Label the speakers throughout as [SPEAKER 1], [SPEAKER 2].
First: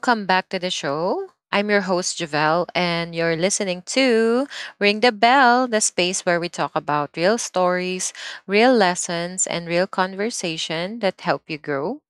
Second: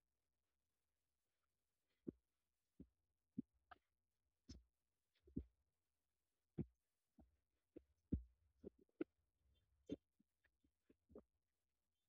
[SPEAKER 1] welcome back to the show. I'm your host Javelle, and you're listening to Ring the Bell, the space where we talk about real stories, real lessons, and real conversation that help you grow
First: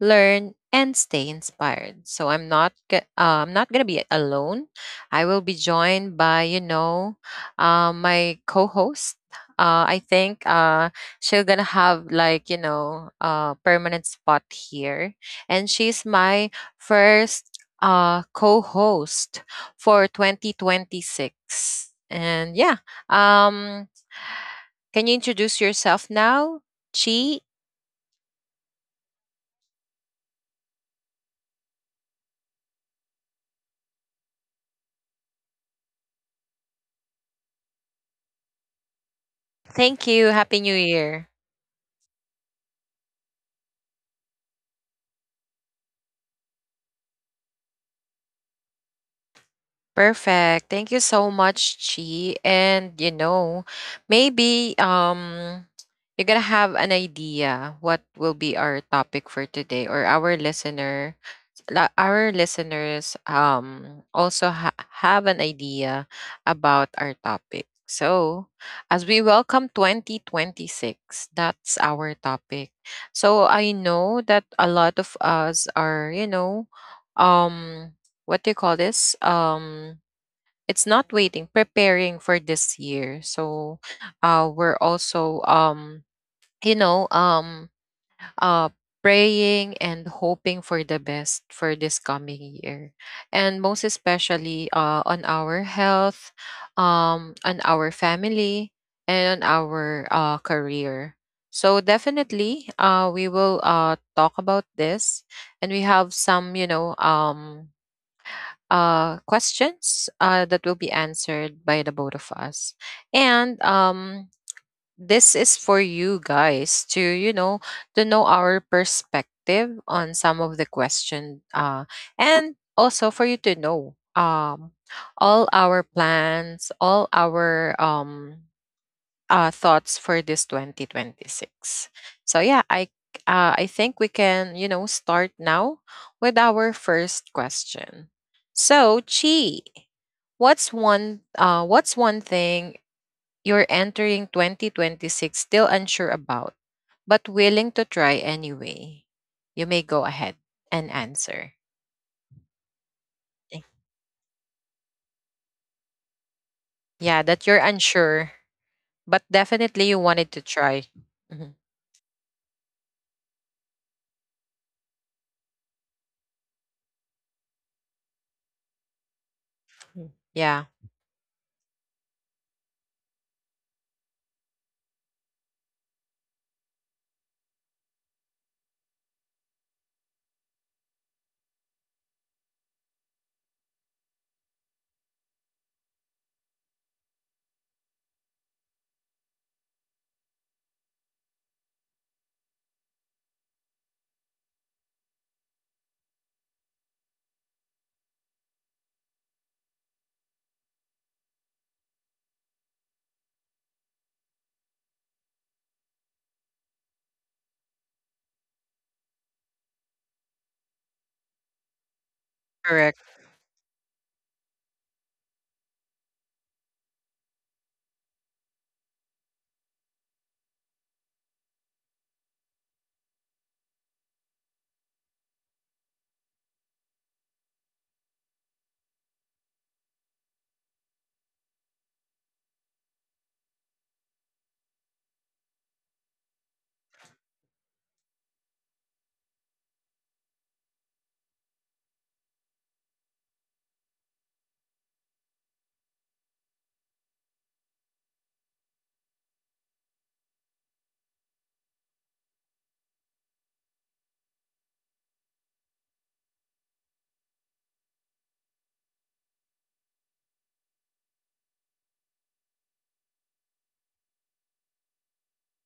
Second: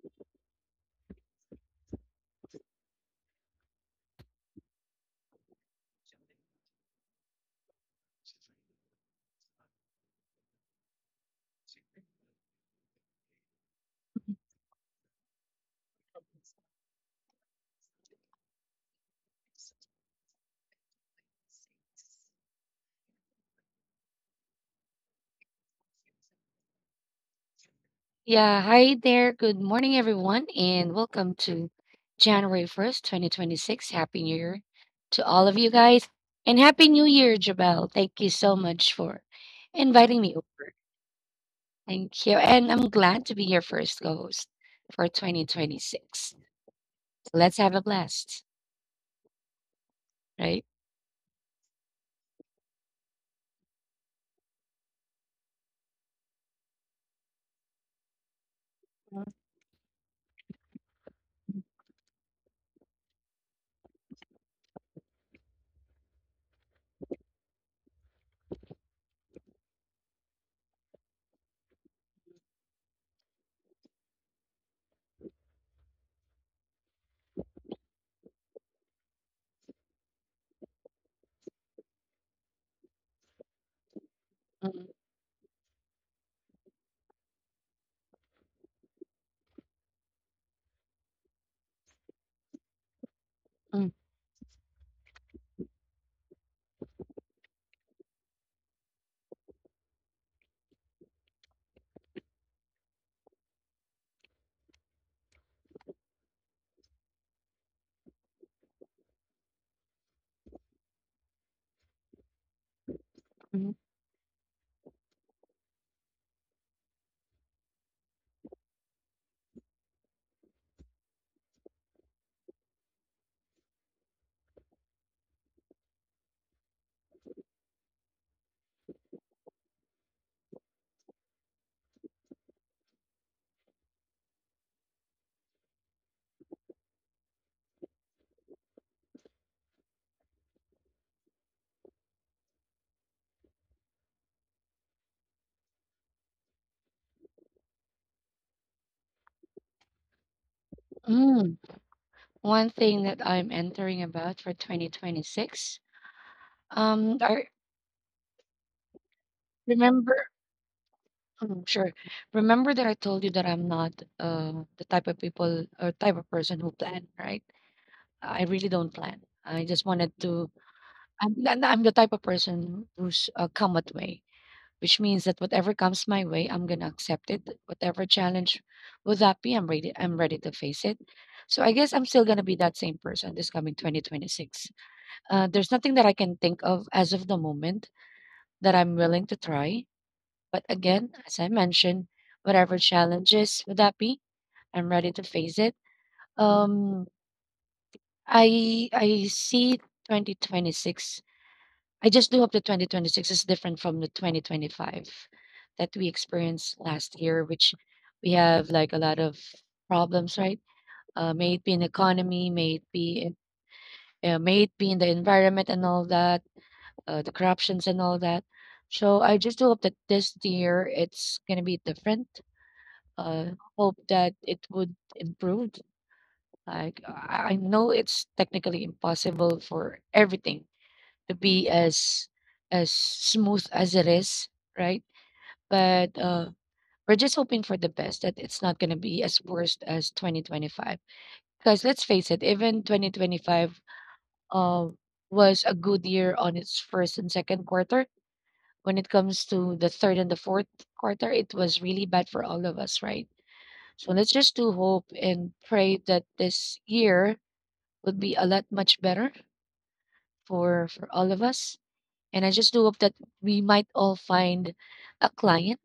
[SPEAKER 1] learn and stay inspired. So I'm not going to be alone. I will be joined by, my co-host. I think she's going to have like, permanent spot here and she's my first co-host for 2026. And can you introduce yourself now, Chi?
[SPEAKER 2] Yeah, hi there. Good morning, everyone, and welcome to January 1st, 2026. Happy New Year to all of you guys. And Happy New Year, Jabel. Thank you so much for inviting
[SPEAKER 1] Thank
[SPEAKER 2] me
[SPEAKER 1] you.
[SPEAKER 2] over.
[SPEAKER 1] Happy New Year.
[SPEAKER 2] Thank you. And I'm glad to be your first co host for 2026. Let's have a blast, right?
[SPEAKER 1] Perfect. Thank you so much, Chi. And you know, maybe you're gonna have an idea what will be our topic for today, or our our listeners also have an idea about our topic. So, as we welcome 2026, that's our topic. So I know that a lot of us are, you know, um what do you call this? It's not waiting, preparing for this year. So,
[SPEAKER 2] Mm,
[SPEAKER 1] we're also you know, um, uh, praying and hoping for the best for this coming year, and
[SPEAKER 2] mm,
[SPEAKER 1] most especially on our health, on our family, and on our career. So definitely, we will talk about this, and we have some, questions that will be answered by the both of us.
[SPEAKER 2] mm,
[SPEAKER 1] And this is for you guys to, you know, to know our perspective on some of the question, and also for you to know all our plans, all our thoughts for this 2026. So I think we can you know start now with our first question. So Chi, what's one thing you're entering 2026 still unsure about, but willing to try anyway? You may go ahead and
[SPEAKER 2] mm.
[SPEAKER 1] answer.
[SPEAKER 2] One thing that I'm
[SPEAKER 1] Thank-
[SPEAKER 2] entering about for 2026. Um,
[SPEAKER 1] Yeah,
[SPEAKER 2] I
[SPEAKER 1] that you're unsure, but definitely you
[SPEAKER 2] remember.
[SPEAKER 1] wanted to try. Mhm.
[SPEAKER 2] Mm, sure. Remember that I told you that I'm not the type of people or type of person who plan, right? I really don't plan. I just wanted to.
[SPEAKER 1] Yeah,
[SPEAKER 2] I'm the type of person who's come at way, which means that whatever comes my way, I'm gonna accept it. Whatever challenge will that be, I'm ready. I'm ready to face it. So I guess I'm still gonna be that same person this coming 2026. There's nothing that I can think of as of the moment that I'm willing to try, but again, as I mentioned, whatever challenges would that be, I'm ready to face it. Um, I see 2026. I just do hope that 2026 is different from the 2025 that we experienced last year, which we have like a lot of problems, right? May it be in economy, may it
[SPEAKER 1] correct.
[SPEAKER 2] be in, may it be in the environment and all that, the corruptions and all that. So I just do hope that this year it's gonna be different, uh, hope that it would improve. Like I know it's technically impossible for everything to be as smooth as it is, right? But we're just hoping for the best that it's not going to be as worst as 2025. Because let's face it, even 2025 uh, was a good year on its first and second quarter. When it comes to the third and the fourth quarter, it was really bad for all of us, right? So let's just do hope and pray that this year would be a lot much better for all of us. And I just do hope that we might all find a client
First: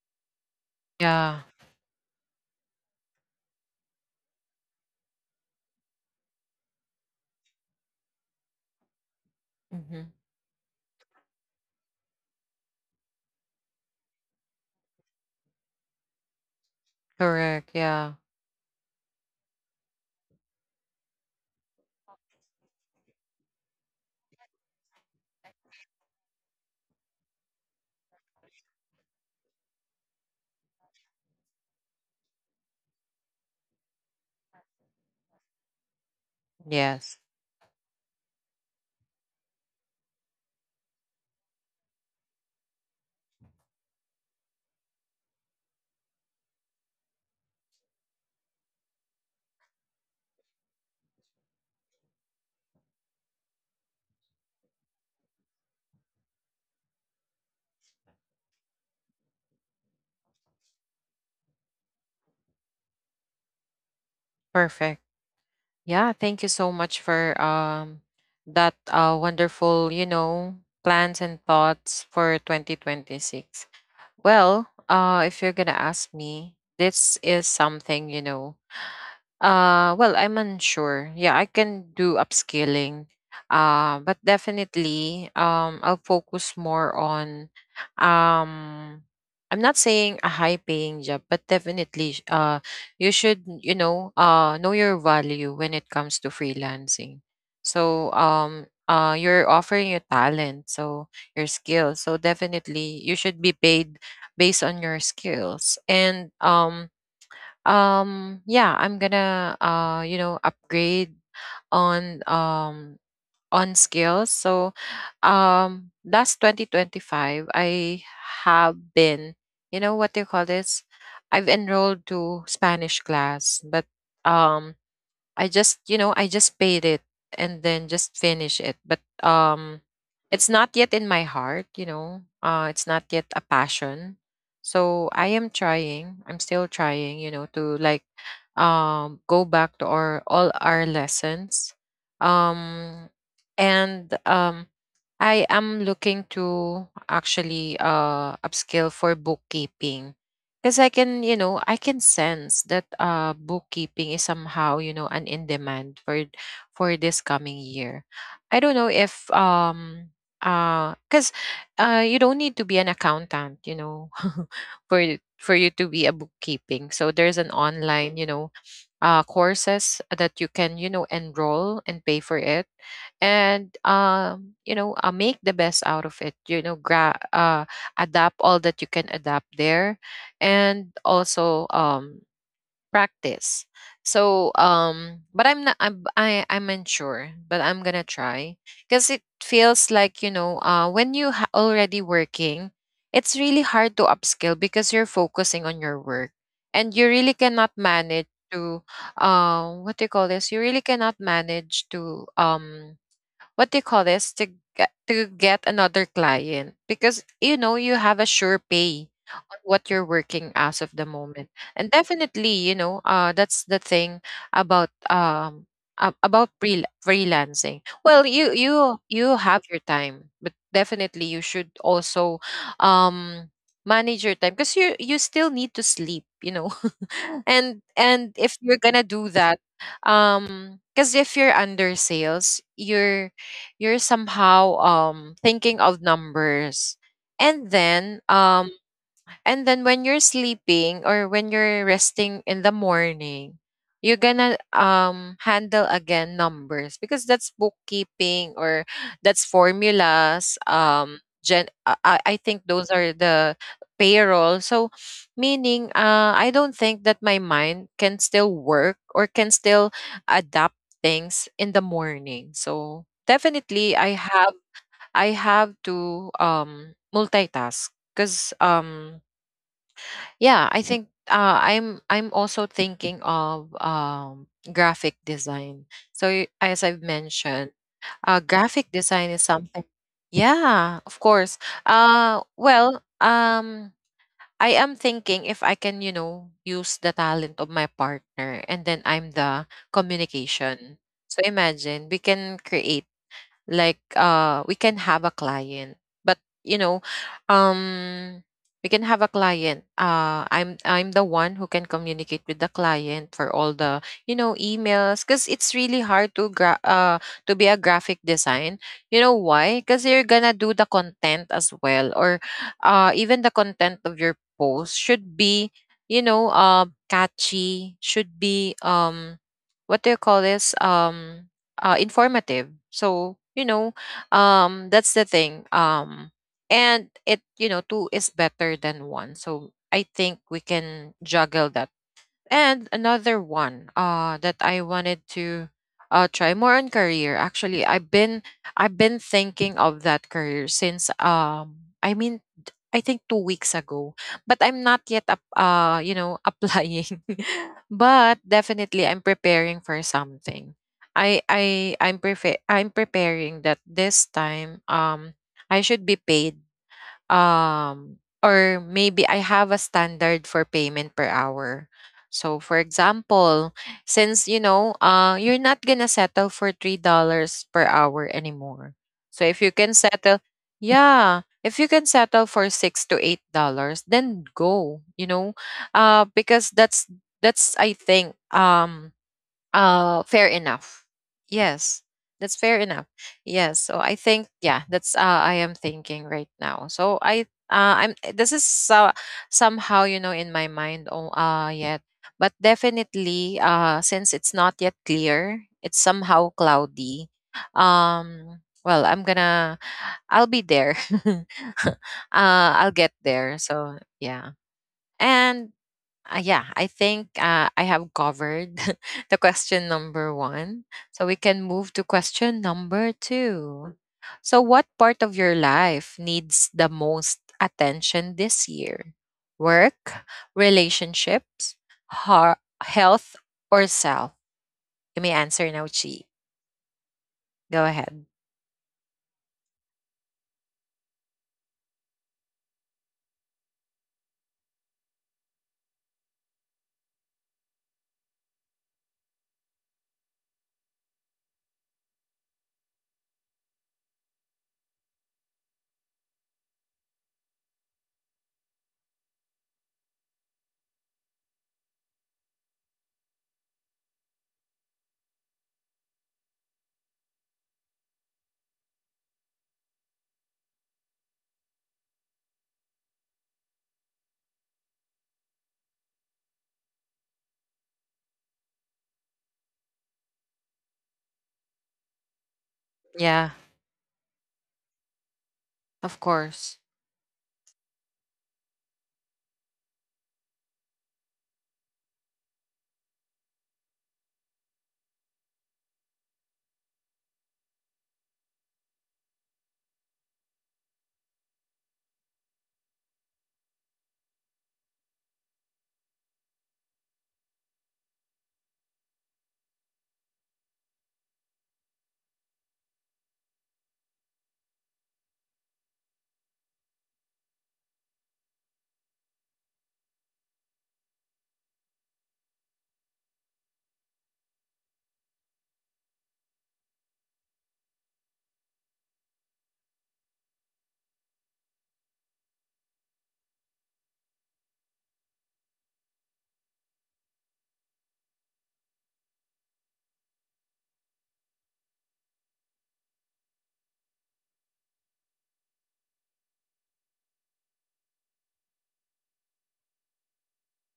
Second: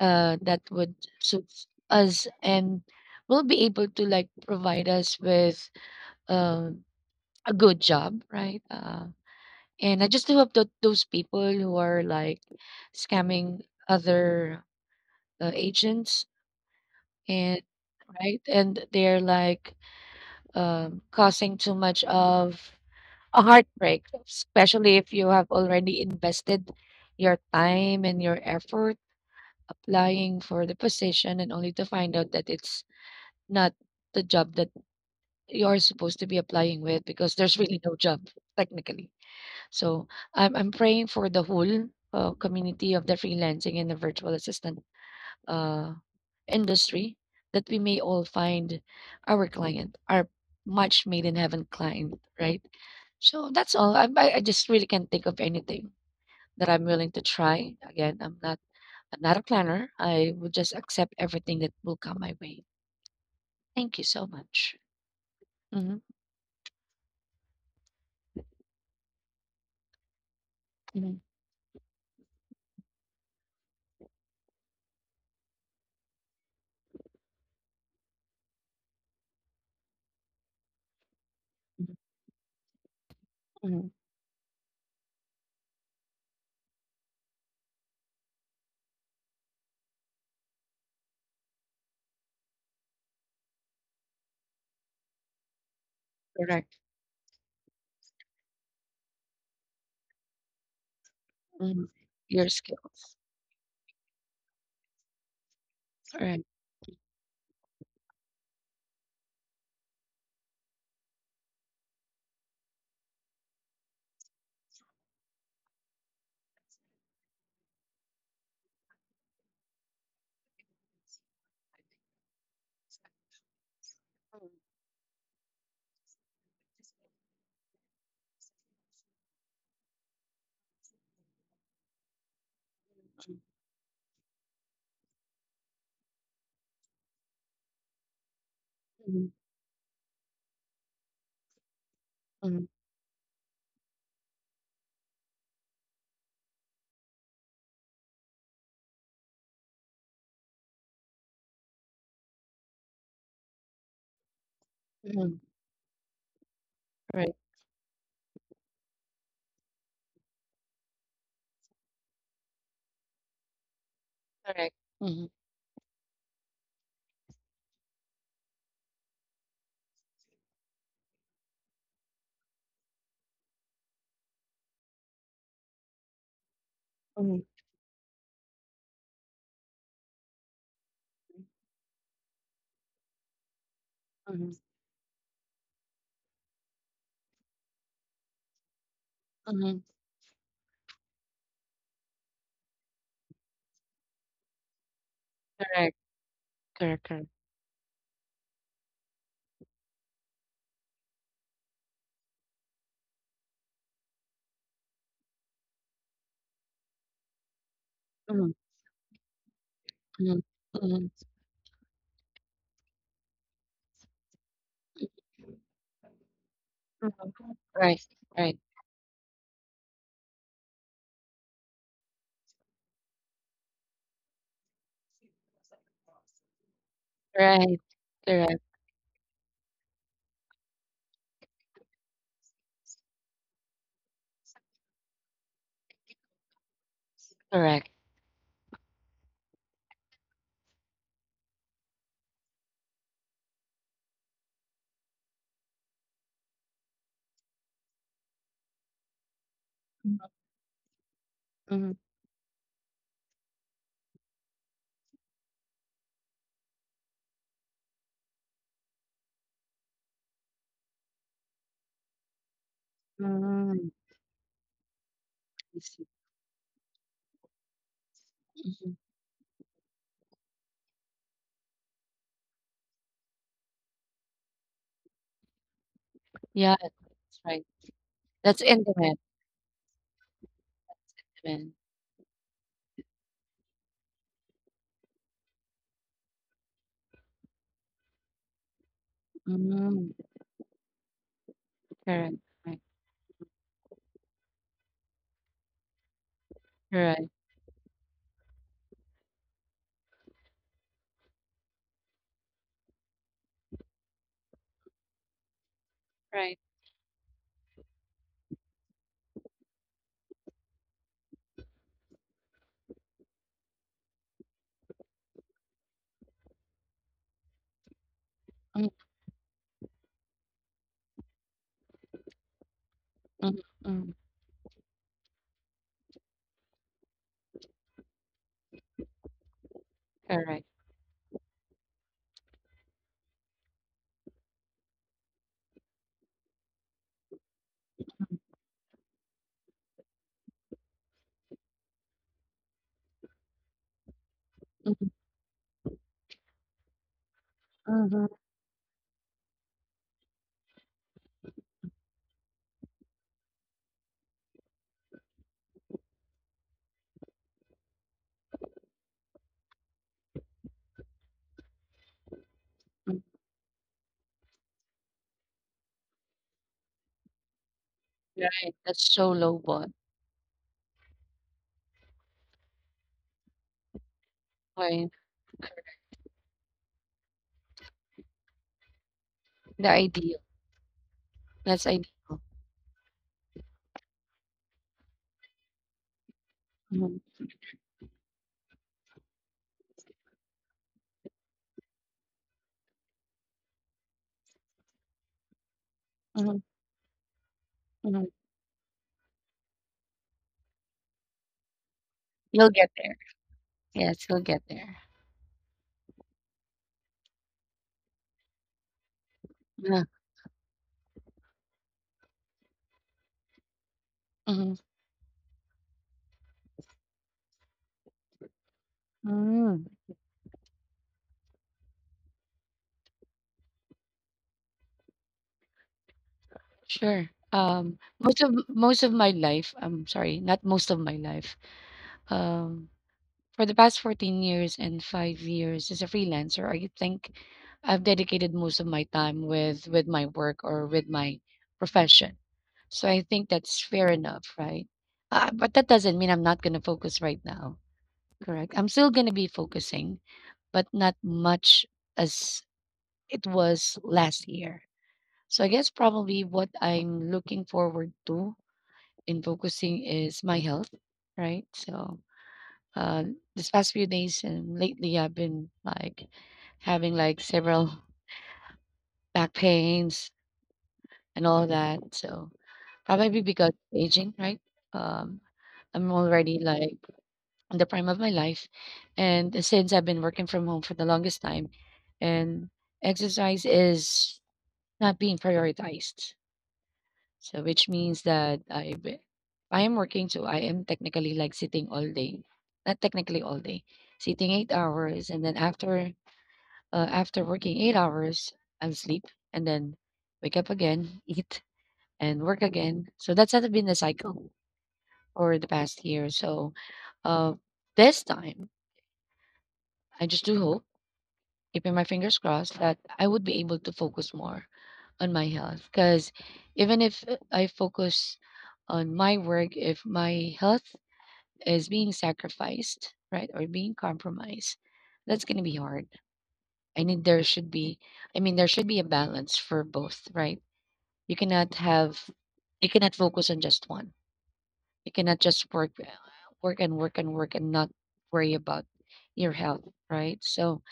[SPEAKER 2] that would
[SPEAKER 1] Yeah.
[SPEAKER 2] suit us and will be able to like provide us with uh, a good job, right?
[SPEAKER 1] Mm-hmm.
[SPEAKER 2] And I just do hope that those people who are like scamming other agents and
[SPEAKER 1] Correct. Yeah.
[SPEAKER 2] right and they're like causing too much of a heartbreak, especially if you have already invested your time and your effort applying for the position and only to find out that it's not the job that you're supposed to be applying with
[SPEAKER 1] Yes.
[SPEAKER 2] because there's really no job technically. So I'm praying for the whole community of the freelancing and the virtual assistant uh, industry that we may all find our client, our much made in heaven client, right? So that's all. I just really can't think of anything that I'm willing to try. Again, I'm not a planner. I would just accept everything that will come my way. Thank you so much.
[SPEAKER 1] Perfect.
[SPEAKER 2] Mhm,
[SPEAKER 1] Yeah. Thank you so much for that wonderful, you know,
[SPEAKER 2] mhm,
[SPEAKER 1] plans and thoughts for 2026. Well, if you're gonna ask me, this is something, you know, well, I'm unsure. Yeah, I can
[SPEAKER 2] mhm,
[SPEAKER 1] do upscaling.
[SPEAKER 2] mhm.
[SPEAKER 1] But definitely, I'll focus more on, um, I'm not saying a high paying job, but definitely, you should, know your value when it comes to
[SPEAKER 2] Correct.
[SPEAKER 1] freelancing. So, you're offering your talent, so your
[SPEAKER 2] Mhm.
[SPEAKER 1] skills. So
[SPEAKER 2] Your skills.
[SPEAKER 1] definitely, you should be paid based on your skills.
[SPEAKER 2] All
[SPEAKER 1] And
[SPEAKER 2] right.
[SPEAKER 1] yeah I'm gonna you know upgrade on um on skills. So last 2025 I have been you know what do you call this I've enrolled to Spanish class, but um I just, you know, I just paid it and then just finish it. But it's not yet in my heart, you know. It's not yet a passion. So I am trying. I'm still trying, you know, to like
[SPEAKER 2] Mhm,
[SPEAKER 1] go back to our all our lessons.
[SPEAKER 2] mhm,
[SPEAKER 1] Um and I am looking to actually upskill for bookkeeping because I can, you know, I can sense that bookkeeping is somehow, you know, an
[SPEAKER 2] mhm, mhm.
[SPEAKER 1] in demand for this
[SPEAKER 2] Right.
[SPEAKER 1] coming year. I don't know if because you don't need to be an accountant, you know,
[SPEAKER 2] Correct. Mhm,
[SPEAKER 1] for you to be a bookkeeping. So there's an online, you know, courses that you can, you know, enroll and pay for it, and you know, make the best out of it. You know, adapt all that you can adapt there and also practice. So
[SPEAKER 2] mhm,
[SPEAKER 1] but I'm not I'm I, I'm unsure but I'm gonna try because it
[SPEAKER 2] mhm, mhm.
[SPEAKER 1] feels like you know when you already working, it's really hard to upskill because you're focusing on your
[SPEAKER 2] Correct.
[SPEAKER 1] work and you
[SPEAKER 2] Correct.
[SPEAKER 1] really
[SPEAKER 2] Correct.
[SPEAKER 1] cannot manage to what do you call this you really cannot manage to what do you call this to to get another client because you know you have a
[SPEAKER 2] Mhm,
[SPEAKER 1] sure pay on what you're
[SPEAKER 2] mhm,
[SPEAKER 1] working as of the
[SPEAKER 2] mhm,
[SPEAKER 1] moment. And definitely you know that's the thing about about
[SPEAKER 2] mhm.
[SPEAKER 1] freelancing.
[SPEAKER 2] Right.
[SPEAKER 1] Well
[SPEAKER 2] Right.
[SPEAKER 1] you have your time but definitely you should also um manage your time because you still need to sleep you know
[SPEAKER 2] Right.
[SPEAKER 1] and if
[SPEAKER 2] Correct.
[SPEAKER 1] you're gonna do that because if you're under sales you're somehow thinking of numbers. And
[SPEAKER 2] Correct.
[SPEAKER 1] then And then when you're sleeping or when you're resting in the morning, you're gonna handle again numbers because that's bookkeeping or that's
[SPEAKER 2] Mhm,
[SPEAKER 1] formulas.
[SPEAKER 2] mhm,
[SPEAKER 1] I think those are the payroll. So, meaning, I don't think that my mind can still work or can still adapt things in the morning. So definitely,
[SPEAKER 2] mhm.
[SPEAKER 1] I have to multitask because Yeah, I think I'm also thinking of graphic design. So
[SPEAKER 2] Yeah,
[SPEAKER 1] as I've
[SPEAKER 2] that's
[SPEAKER 1] mentioned,
[SPEAKER 2] right. That's
[SPEAKER 1] graphic
[SPEAKER 2] in demand
[SPEAKER 1] design is something. Yeah, of course.
[SPEAKER 2] demand.
[SPEAKER 1] Uh, well, um, I am thinking if I can, you know, use the talent of my partner, and then I'm the
[SPEAKER 2] Mm,
[SPEAKER 1] communication. So imagine we
[SPEAKER 2] correct,
[SPEAKER 1] can
[SPEAKER 2] right,
[SPEAKER 1] create like we can have a client but you know
[SPEAKER 2] right,
[SPEAKER 1] um we can have a client I'm the one who can communicate with the client for all the you know emails because it's really hard to
[SPEAKER 2] right.
[SPEAKER 1] to be a graphic design. You know why? Because you're gonna do the content as well or even the content of your post should be you know catchy, should be
[SPEAKER 2] Mm,
[SPEAKER 1] what do you call this informative. So
[SPEAKER 2] mm,
[SPEAKER 1] you know,
[SPEAKER 2] mm,
[SPEAKER 1] that's the thing. And it you know two is better than one. So I think we
[SPEAKER 2] correct.
[SPEAKER 1] can juggle that. And another one that I wanted to try more on career. Actually,
[SPEAKER 2] Mm,
[SPEAKER 1] I've been thinking of that career since I mean I think 2 weeks ago, but I'm not yet
[SPEAKER 2] mhm,
[SPEAKER 1] up, you know applying.
[SPEAKER 2] mhm, mm,
[SPEAKER 1] but
[SPEAKER 2] mm-hmm,
[SPEAKER 1] definitely, I'm preparing for something. I I'm prefer I'm preparing that this time I should be paid um or maybe I have a standard for payment per hour. So for
[SPEAKER 2] mm-hmm.
[SPEAKER 1] example, since you know, you're not going to settle for $3 per hour
[SPEAKER 2] Right,
[SPEAKER 1] anymore.
[SPEAKER 2] that's so
[SPEAKER 1] So if
[SPEAKER 2] low
[SPEAKER 1] you can
[SPEAKER 2] ball.
[SPEAKER 1] settle yeah, if you can settle for 6 to $8, then go,
[SPEAKER 2] Right,
[SPEAKER 1] you know. Because that's I think
[SPEAKER 2] the ideal.
[SPEAKER 1] fair enough.
[SPEAKER 2] That's
[SPEAKER 1] Yes,
[SPEAKER 2] ideal.
[SPEAKER 1] that's fair enough. Yes, so I think yeah, that's I am thinking right now. So
[SPEAKER 2] Mhm,
[SPEAKER 1] I I'm this is somehow you know in my mind oh, yet, but definitely since it's not yet clear, it's somehow
[SPEAKER 2] mhm,
[SPEAKER 1] cloudy.
[SPEAKER 2] mhm.
[SPEAKER 1] Well, I'll be there. uh,
[SPEAKER 2] You'll
[SPEAKER 1] I'll
[SPEAKER 2] get
[SPEAKER 1] get
[SPEAKER 2] there.
[SPEAKER 1] there. So
[SPEAKER 2] Yes,
[SPEAKER 1] yeah,
[SPEAKER 2] you'll get there.
[SPEAKER 1] and yeah, I think I have covered the question
[SPEAKER 2] Yeah.
[SPEAKER 1] number one. So we can move to question number two. So, what
[SPEAKER 2] Mhm,
[SPEAKER 1] part of your life needs the most attention this year?
[SPEAKER 2] mm.
[SPEAKER 1] Work, relationships, health, or self? You may answer now, Chi.
[SPEAKER 2] Sure.
[SPEAKER 1] Go ahead.
[SPEAKER 2] Most of most of my life, I'm sorry, not most of my life. Um, For the past 14 years and 5 years as a freelancer, I think I've dedicated most of my time with my work or with my profession. So I think that's fair enough, right? But that doesn't mean I'm not going to focus right now, correct? I'm still going to be focusing, but not much as it was last year. So I guess probably what I'm looking forward to in focusing is my health, right? So uh, this past few days and lately, I've been like having like several back pains and all that. So probably
[SPEAKER 1] Yeah,
[SPEAKER 2] because aging, right? Um, I'm
[SPEAKER 1] of
[SPEAKER 2] already
[SPEAKER 1] course.
[SPEAKER 2] like in the prime of my life, and since I've been working from home for the longest time, and exercise is not being prioritized. So which means that I am working, so I am technically like sitting all day, not technically all day, sitting 8 hours, and then after. After working 8 hours, I'm sleep and then wake up again, eat and work again. So that's had been the cycle for the past year. So uh, this time, I just do hope, keeping my fingers crossed, that I would be able to focus more on my health. Because even if I focus on my work, if my health is being sacrificed, right, or being compromised, that's going to be hard. I need There should be, I mean, there should be a balance for both, right? You cannot have you cannot focus on just one. You cannot just work work and work and work and not worry about your health, right? So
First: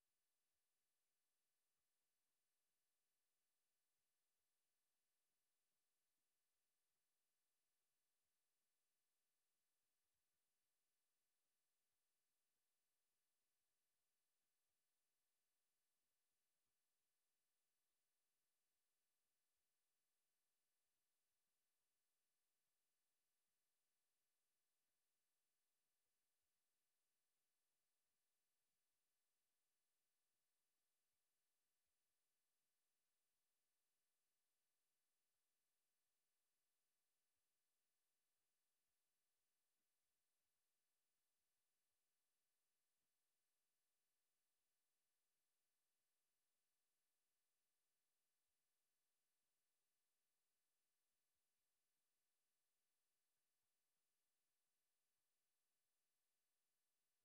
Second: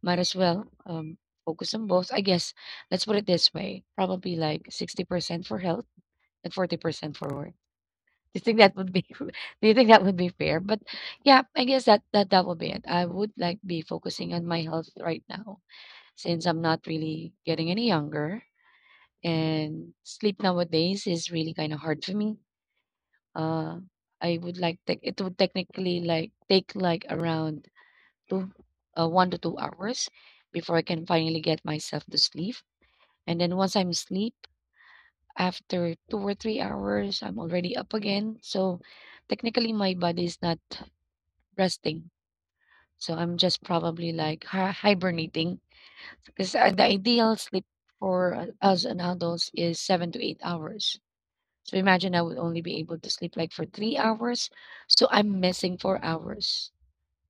[SPEAKER 2] might as well focus on both. I guess let's put it this way. Probably like 60% for health and 40% for work. Do you think that would be do you think that would be fair? But yeah, I guess that that that, would be it. I would like be focusing on my health right now since I'm not really getting any younger and sleep nowadays is really kind of hard for me. Uh, I would like tech It would technically like take like around two, 1 to 2 hours before I can finally get myself to sleep. And then once I'm asleep, after 2 or 3 hours, I'm already up again. So technically, my body is not resting. So I'm just probably like hibernating because the ideal sleep for us an adults is 7 to 8 hours. So imagine I would only be able to sleep like for 3 hours. So I'm missing 4 hours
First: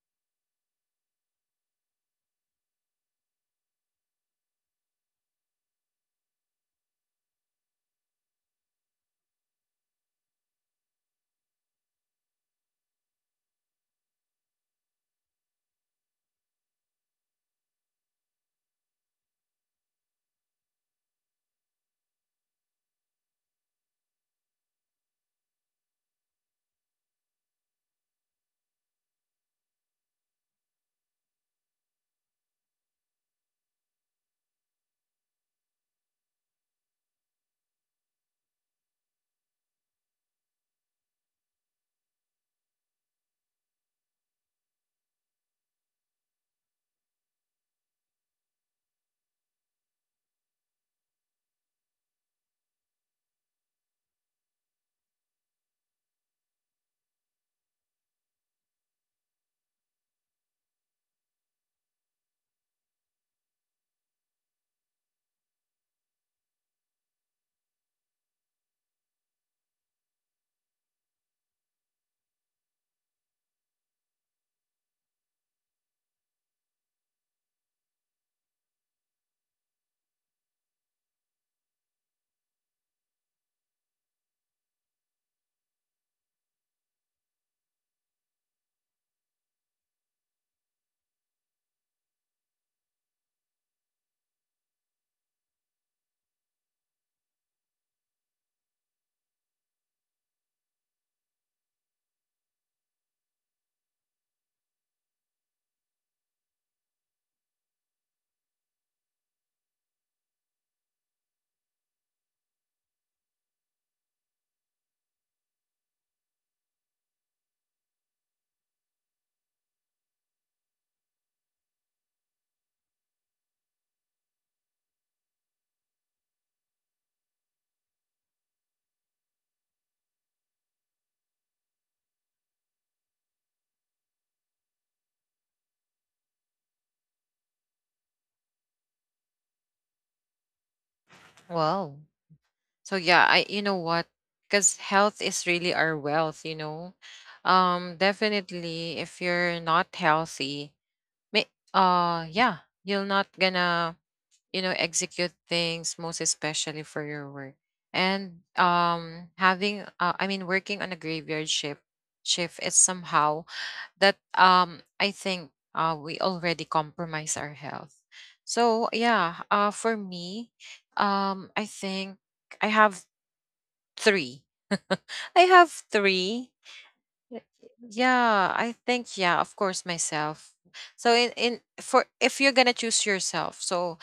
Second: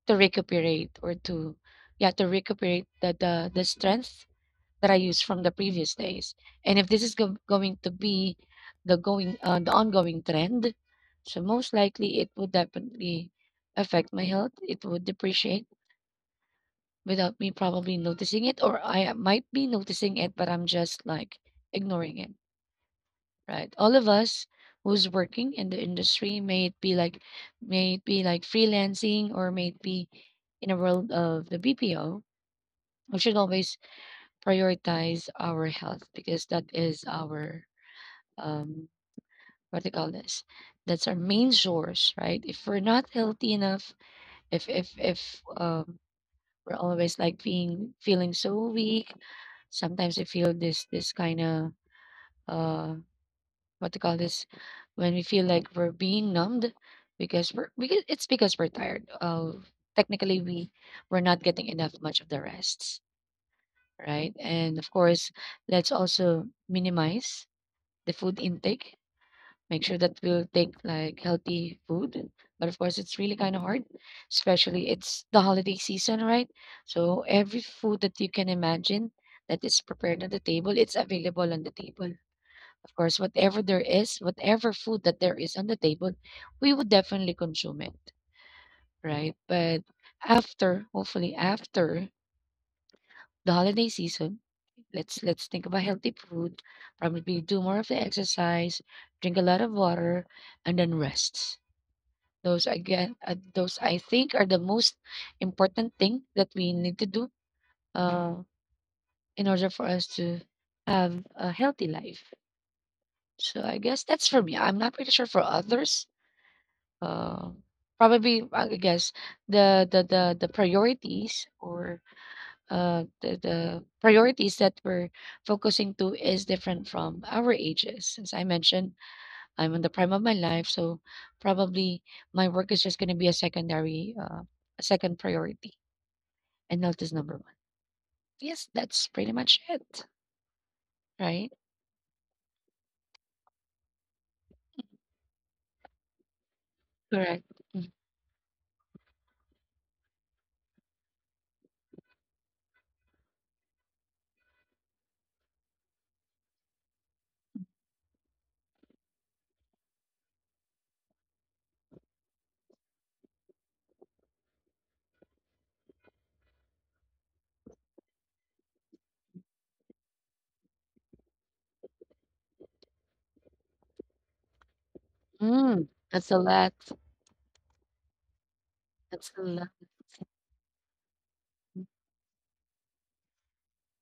[SPEAKER 2] to recuperate or to yeah, to recuperate the strength that I used from the previous days. And if this is going to be the going the ongoing trend, so most likely it would definitely affect my health. It would depreciate without me probably noticing it, or I might be noticing it, but I'm just like ignoring it, right? All of us who's working in the industry, may it be like may it be like freelancing or may it be in a world of the BPO, we should always prioritize our health because that is our um what do you call this? That's our main source, right? If we're not healthy enough, if um we're always like being feeling so weak, sometimes I feel this this kind of uh what to call this, when we feel like we're being numbed because we're because it's because we're tired of technically we're not getting enough much of the rests, right? And of course, let's also minimize the food intake, make sure that we'll take like healthy food, but of course it's really kind of hard, especially it's the holiday season, right? So every food that you can imagine that is prepared on the table, it's available on the table. Of course, whatever there is, whatever food that there is on the table, we would definitely consume it, right? But after, hopefully after the holiday season, let's think about healthy food, probably do more of the exercise, drink a lot of water, and then rest. Those again, those I think are the most important thing that we need to do uh, in order for us to have a healthy life. So I guess that's for me. I'm not pretty sure for others, uh, probably I guess the priorities or the priorities that we're focusing to is different from our ages. As I mentioned, I'm in the prime of my life, so probably my work is just going to be a secondary, a second priority, and health is number one. Yes, that's pretty much it, right?
[SPEAKER 1] Wow. So yeah, I you know what? Because health is really our wealth, you know.
[SPEAKER 2] Correct.
[SPEAKER 1] Definitely, if you're not healthy, may yeah, you're not gonna you know execute things, most especially for your work. And having I mean, working on a graveyard shift shift is somehow that I think we already compromise our health. So yeah, for me, I think I have Three. I have
[SPEAKER 2] Mm, that's a
[SPEAKER 1] three.
[SPEAKER 2] lot.
[SPEAKER 1] Yeah, I think
[SPEAKER 2] That's
[SPEAKER 1] yeah,
[SPEAKER 2] a
[SPEAKER 1] of
[SPEAKER 2] lot.
[SPEAKER 1] course myself. So in for if you're gonna choose yourself, so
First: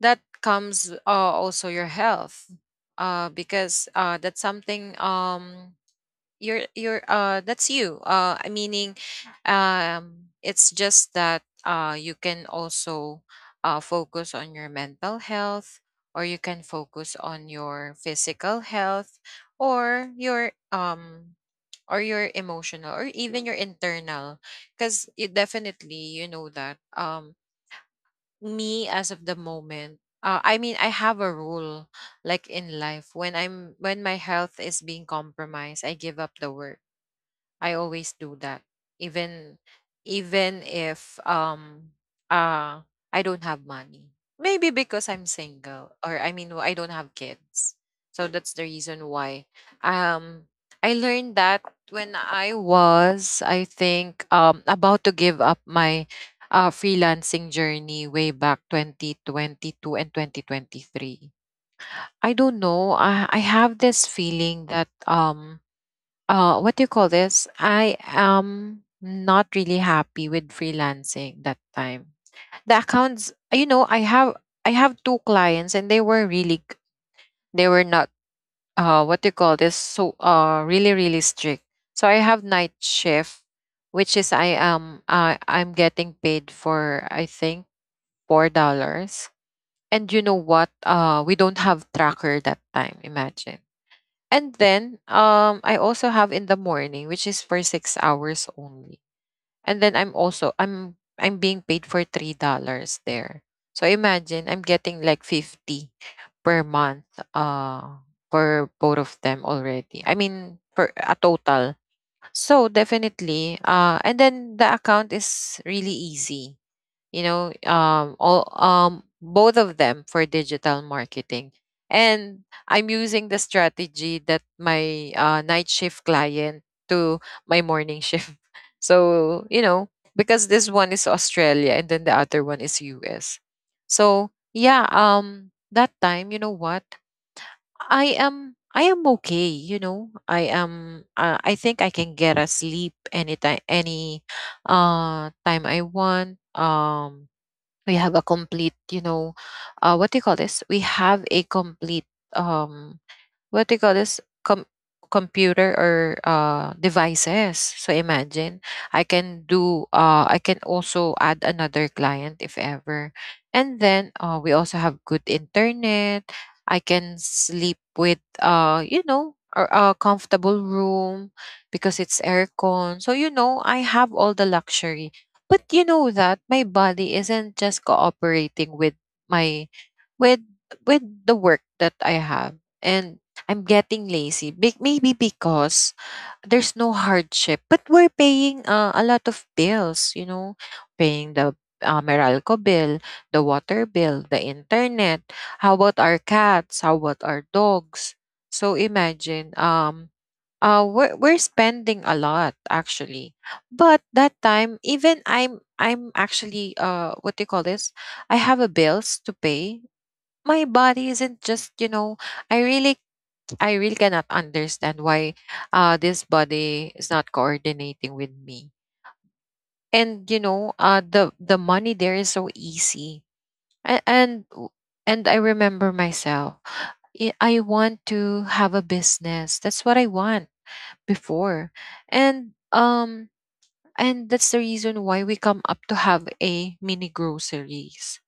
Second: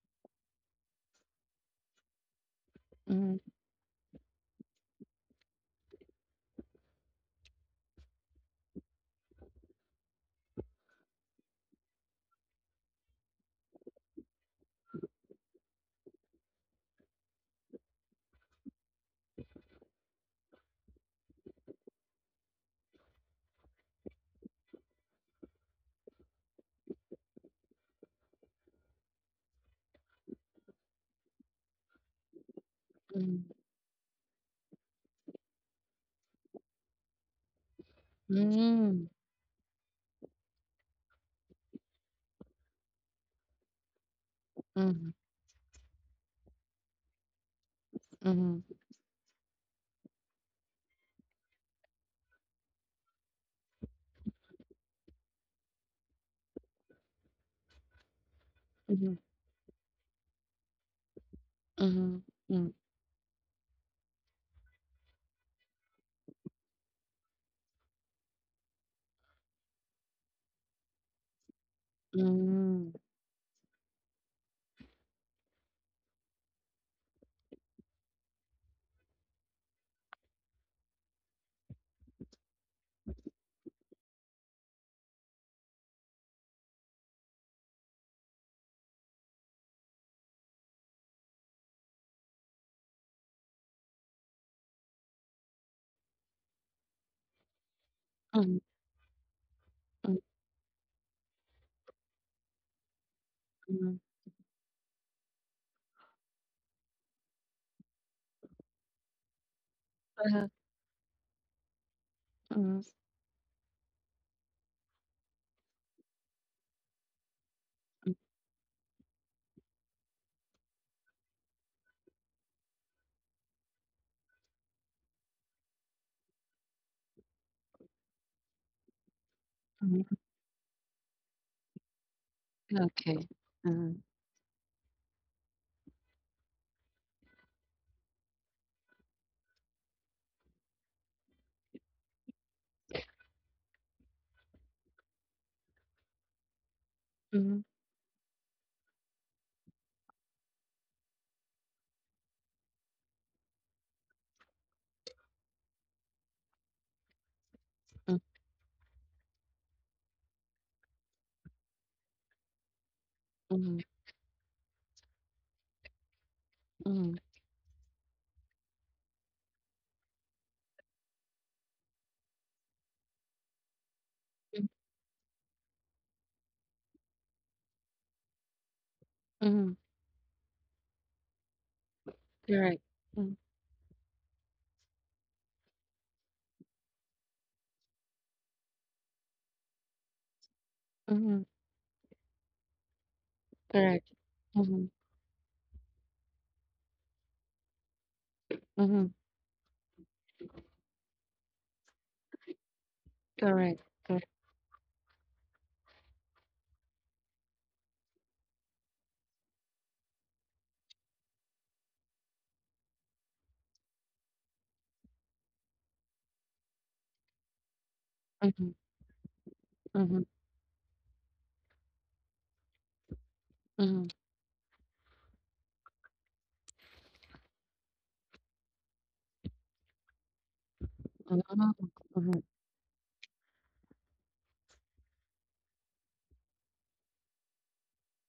[SPEAKER 1] that comes also your health,
[SPEAKER 2] Mm-hmm.
[SPEAKER 1] because that's something you're that's you I meaning it's just that you can also focus on your mental health or you can focus on your physical health or your um or your emotional or even your internal because you definitely you know that me as of the moment I mean I have a rule like in life when
[SPEAKER 2] Mm-hmm.
[SPEAKER 1] I'm when my health is being compromised I give up the work. I always do that.
[SPEAKER 2] Mm-hmm.
[SPEAKER 1] Even if uh I don't have money. Maybe
[SPEAKER 2] Mm-hmm.
[SPEAKER 1] because I'm single or I mean I don't have kids. So that's the reason why. Um I learned that when I was I think about to give up my freelancing journey way back
[SPEAKER 2] Mm-hmm.
[SPEAKER 1] 2022 and 2023.
[SPEAKER 2] Mhm,
[SPEAKER 1] I don't
[SPEAKER 2] mm,
[SPEAKER 1] know. I have this feeling that what do you call this? I am not really happy with freelancing that time, the
[SPEAKER 2] mm,
[SPEAKER 1] accounts, you know. I have two clients and they were they were not, what do you call this, so really, really strict. So I have night shift, which is I am I'm getting paid for, I think, $4. And you know what, we don't have tracker that time, imagine. And then I also have in the morning, which is for 6 hours
[SPEAKER 2] mm,
[SPEAKER 1] only. And then
[SPEAKER 2] mm,
[SPEAKER 1] I'm also I'm being paid for $3 there. So
[SPEAKER 2] mm,
[SPEAKER 1] imagine I'm getting like 50 per month for both of them already, I
[SPEAKER 2] uh-huh,
[SPEAKER 1] mean for a total. So
[SPEAKER 2] mm,
[SPEAKER 1] definitely, and then the account is really easy, you know all both of them for digital marketing. And I'm using the strategy that my night shift client to my morning shift so you know,
[SPEAKER 2] mm,
[SPEAKER 1] because this one is Australia and then the other one is
[SPEAKER 2] okay,
[SPEAKER 1] US.
[SPEAKER 2] uh-huh,
[SPEAKER 1] So yeah, that time, you know what, I am okay, you know. I am I think I can get a sleep anytime, any time I want.
[SPEAKER 2] mhm,
[SPEAKER 1] We have a complete, you know, what do you call this we have a complete, um what they call this computer or devices. So
[SPEAKER 2] mm,
[SPEAKER 1] imagine, I can do I can also add another client if ever. And
[SPEAKER 2] mhm,
[SPEAKER 1] then, we also have good internet. I
[SPEAKER 2] mhm,
[SPEAKER 1] can sleep with, you know, or a comfortable room, because it's aircon. So you know, I have all the
[SPEAKER 2] mm,
[SPEAKER 1] luxury. But you know that my body isn't just cooperating with my
[SPEAKER 2] mhm,
[SPEAKER 1] with with the work that I have.
[SPEAKER 2] correct,
[SPEAKER 1] And
[SPEAKER 2] mm,
[SPEAKER 1] I'm getting lazy. Maybe because there's no hardship, but we're paying a lot of bills, you know, paying
[SPEAKER 2] mhm,
[SPEAKER 1] the Meralco bill, the water
[SPEAKER 2] correct,
[SPEAKER 1] bill, the
[SPEAKER 2] mhm,
[SPEAKER 1] internet. How about our cats? How about our dogs? So
[SPEAKER 2] mhm,
[SPEAKER 1] imagine, we're spending a lot actually.
[SPEAKER 2] correct,
[SPEAKER 1] But
[SPEAKER 2] correct,
[SPEAKER 1] that time, even I'm actually, what do you call this? I have a bills to pay. My body isn't just, you know, I really, I really cannot understand why this body is not coordinating with me.
[SPEAKER 2] mhm,
[SPEAKER 1] And you
[SPEAKER 2] mhm,
[SPEAKER 1] know, the money there is so easy. And
[SPEAKER 2] mhm,
[SPEAKER 1] and, w- and I remember myself. I want to have a business. That's what I want before.
[SPEAKER 2] oh,
[SPEAKER 1] And
[SPEAKER 2] mhm,
[SPEAKER 1] that's the reason why we come up to have a mini groceries.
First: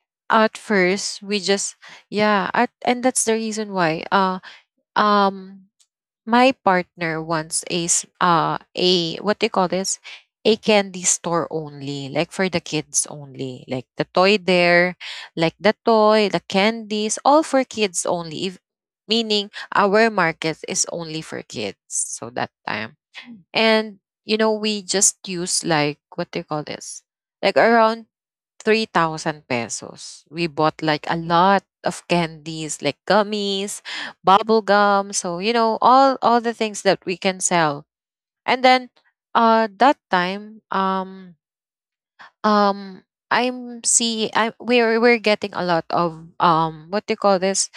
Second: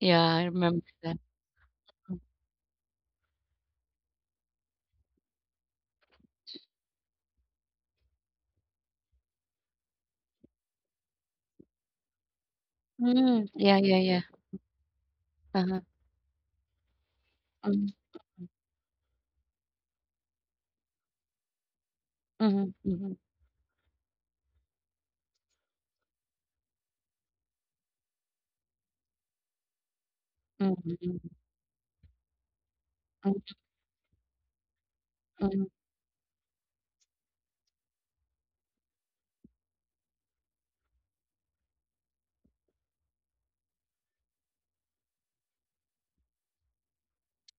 [SPEAKER 2] yeah, I
[SPEAKER 1] At
[SPEAKER 2] remember that,
[SPEAKER 1] first, we just,
[SPEAKER 2] mm,
[SPEAKER 1] yeah, and that's the reason why, um my partner wants a a, what do you call this? A candy store only, like for the kids
[SPEAKER 2] mm,
[SPEAKER 1] only,
[SPEAKER 2] yeah,
[SPEAKER 1] like
[SPEAKER 2] yeah,
[SPEAKER 1] the
[SPEAKER 2] yeah,
[SPEAKER 1] toy there, like the
[SPEAKER 2] uh-huh,
[SPEAKER 1] toy, the candies, all for
[SPEAKER 2] mhm,
[SPEAKER 1] kids only. If, meaning our market is only for kids. So that
[SPEAKER 2] mhm,
[SPEAKER 1] time.
[SPEAKER 2] mhm,
[SPEAKER 1] And you know, we just use like, what do you call this? Like around 3,000 pesos. We bought like a
[SPEAKER 2] mhm,
[SPEAKER 1] lot of candies, like
[SPEAKER 2] mhm,
[SPEAKER 1] gummies, bubble gum. So you know,
[SPEAKER 2] mhm,
[SPEAKER 1] all the things that we can sell. And then, that time, um I'm see I we're getting a lot of what do you call this,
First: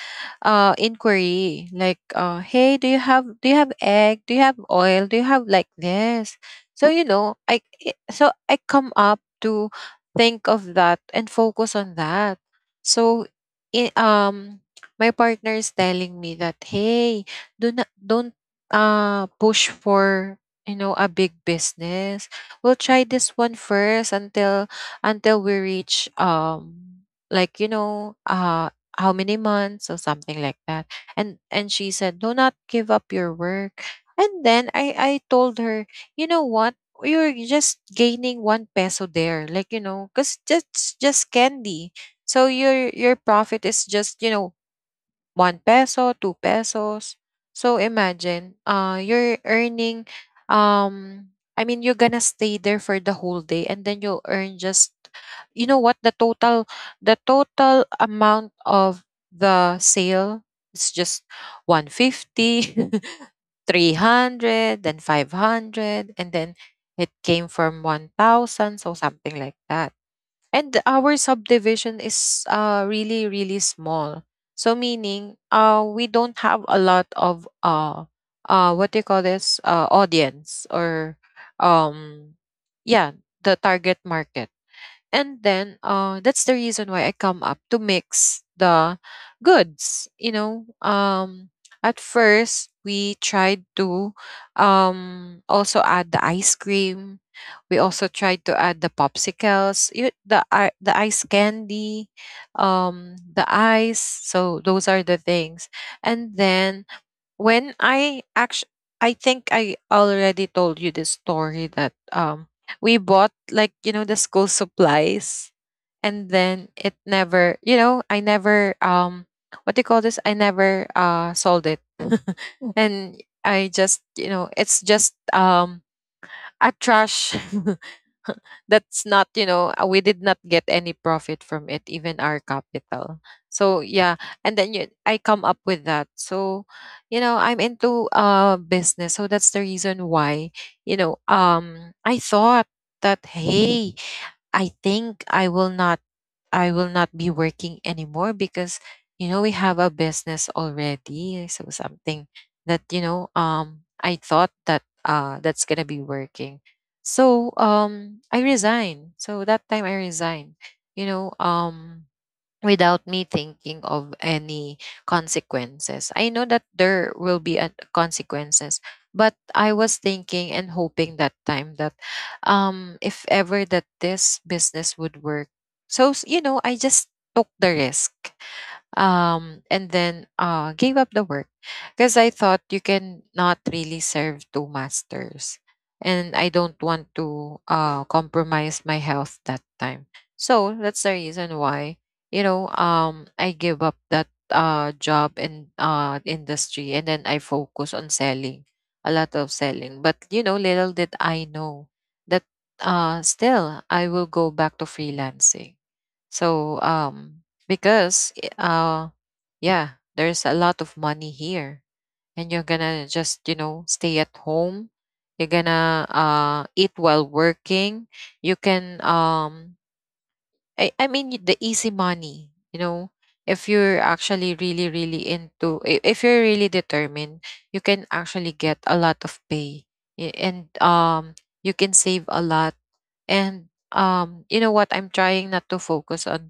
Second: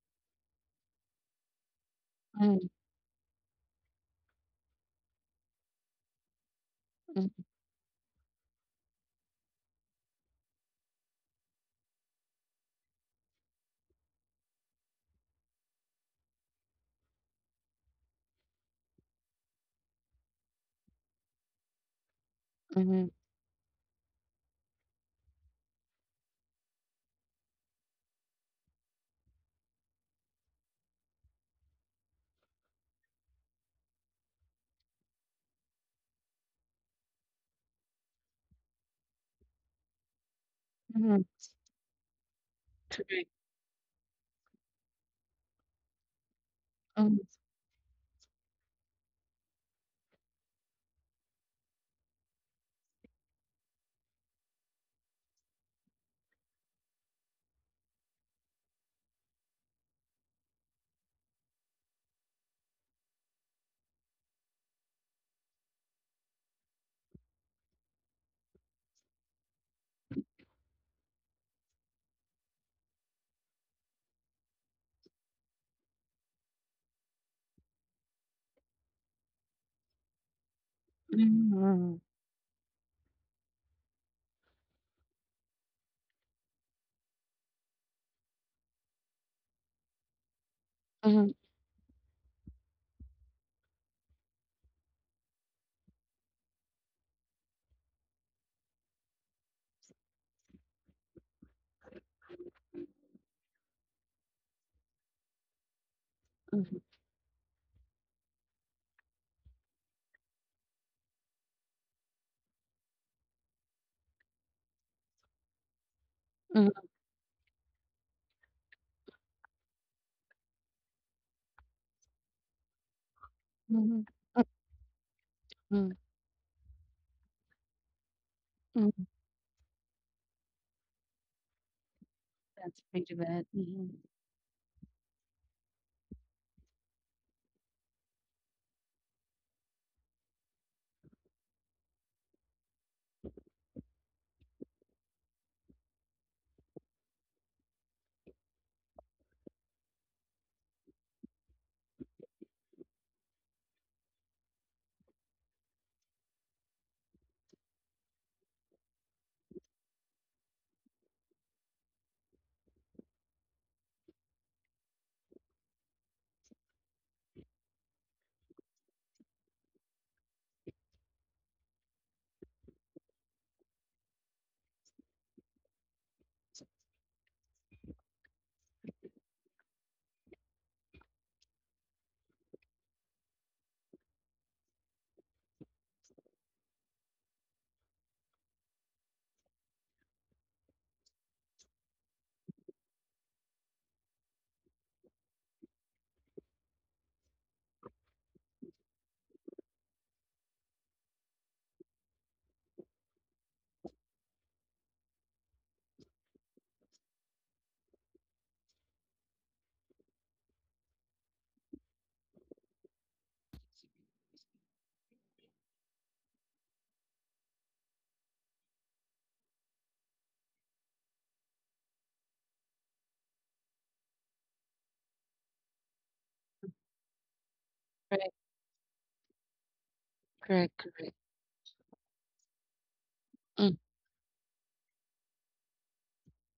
[SPEAKER 1] inquiry, like,
[SPEAKER 2] mhm,
[SPEAKER 1] hey, do you have, do you have egg, do you have oil, do you have like this. So you know,
[SPEAKER 2] mhm,
[SPEAKER 1] so I come up to think of that and focus on that. So i- um my partner is telling me that, hey, do not don't push for, you know, a big business. We'll try
[SPEAKER 2] mhm,
[SPEAKER 1] this one first until we reach like, you know, how many months or something like that. And she said, do not give up your work. And then I told her, you know what, you're just gaining one peso there, like, you know, because that's
[SPEAKER 2] mhm,
[SPEAKER 1] just candy. So your
[SPEAKER 2] correct,
[SPEAKER 1] your profit is just, you know, 1 peso, 2
[SPEAKER 2] mhm,
[SPEAKER 1] pesos. So imagine, you're earning, um, I mean, you're gonna stay there for the whole day and then you'll earn just, you know what, the total amount of the sale is just 150, 300, then 500, and then it came from 1,000, so something like that. And our subdivision is really, really small. So meaning, we don't have a lot of, what do you call this, audience or,
[SPEAKER 2] mhm, mhm,
[SPEAKER 1] um, yeah, the target market. And then, that's the reason why I come up to mix the goods. You know,
[SPEAKER 2] mhm,
[SPEAKER 1] um, at first we tried to, also add the ice cream. We also tried to add the popsicles, you, the the ice candy, the ice. So those are the things. And then, when I actually, I think I already told you the story that we bought, like, you know, the school supplies, and
[SPEAKER 2] mhm,
[SPEAKER 1] then it never, you know, I never, what do you call this I never sold it. Mm. And I
[SPEAKER 2] mhm.
[SPEAKER 1] just, you know, it's just
[SPEAKER 2] Mm,
[SPEAKER 1] a trash.
[SPEAKER 2] mm,
[SPEAKER 1] That's not, you know, we did not get any profit from it, even our
[SPEAKER 2] that's pretty
[SPEAKER 1] capital.
[SPEAKER 2] bad, mhm.
[SPEAKER 1] So yeah. And then I come up with that. So you know, I'm into business. So that's the reason why, you know, I thought that, hey, i think i will not I will not be working anymore because, you know, we have a business already. So something that, you know, I thought that that's gonna be working. So I resigned. So that time I resigned, you know, without me thinking of any consequences. I know that there will be a consequences, but I was thinking and hoping that time that, if ever that this business would work. So, you know, I just took the risk, and then gave up the work because I thought you can not really serve two masters, and I don't want to compromise my health that time. So that's the reason why, you know, I give up that job and industry, and then I focus on selling, a lot of selling. But you know, little did I know that, still I will go back to freelancing. So, because eh, uh, yeah, there's a lot of money here, and you're gonna just, you know, stay at home. You're gonna eat while working. You can, I mean, the easy money, you know. If you're actually really, really into, if you're really determined, you can
[SPEAKER 2] Correct,
[SPEAKER 1] actually get a lot of pay, and
[SPEAKER 2] correct, correct.
[SPEAKER 1] you can save a lot. And
[SPEAKER 2] Mm,
[SPEAKER 1] you know what, I'm trying not to focus on,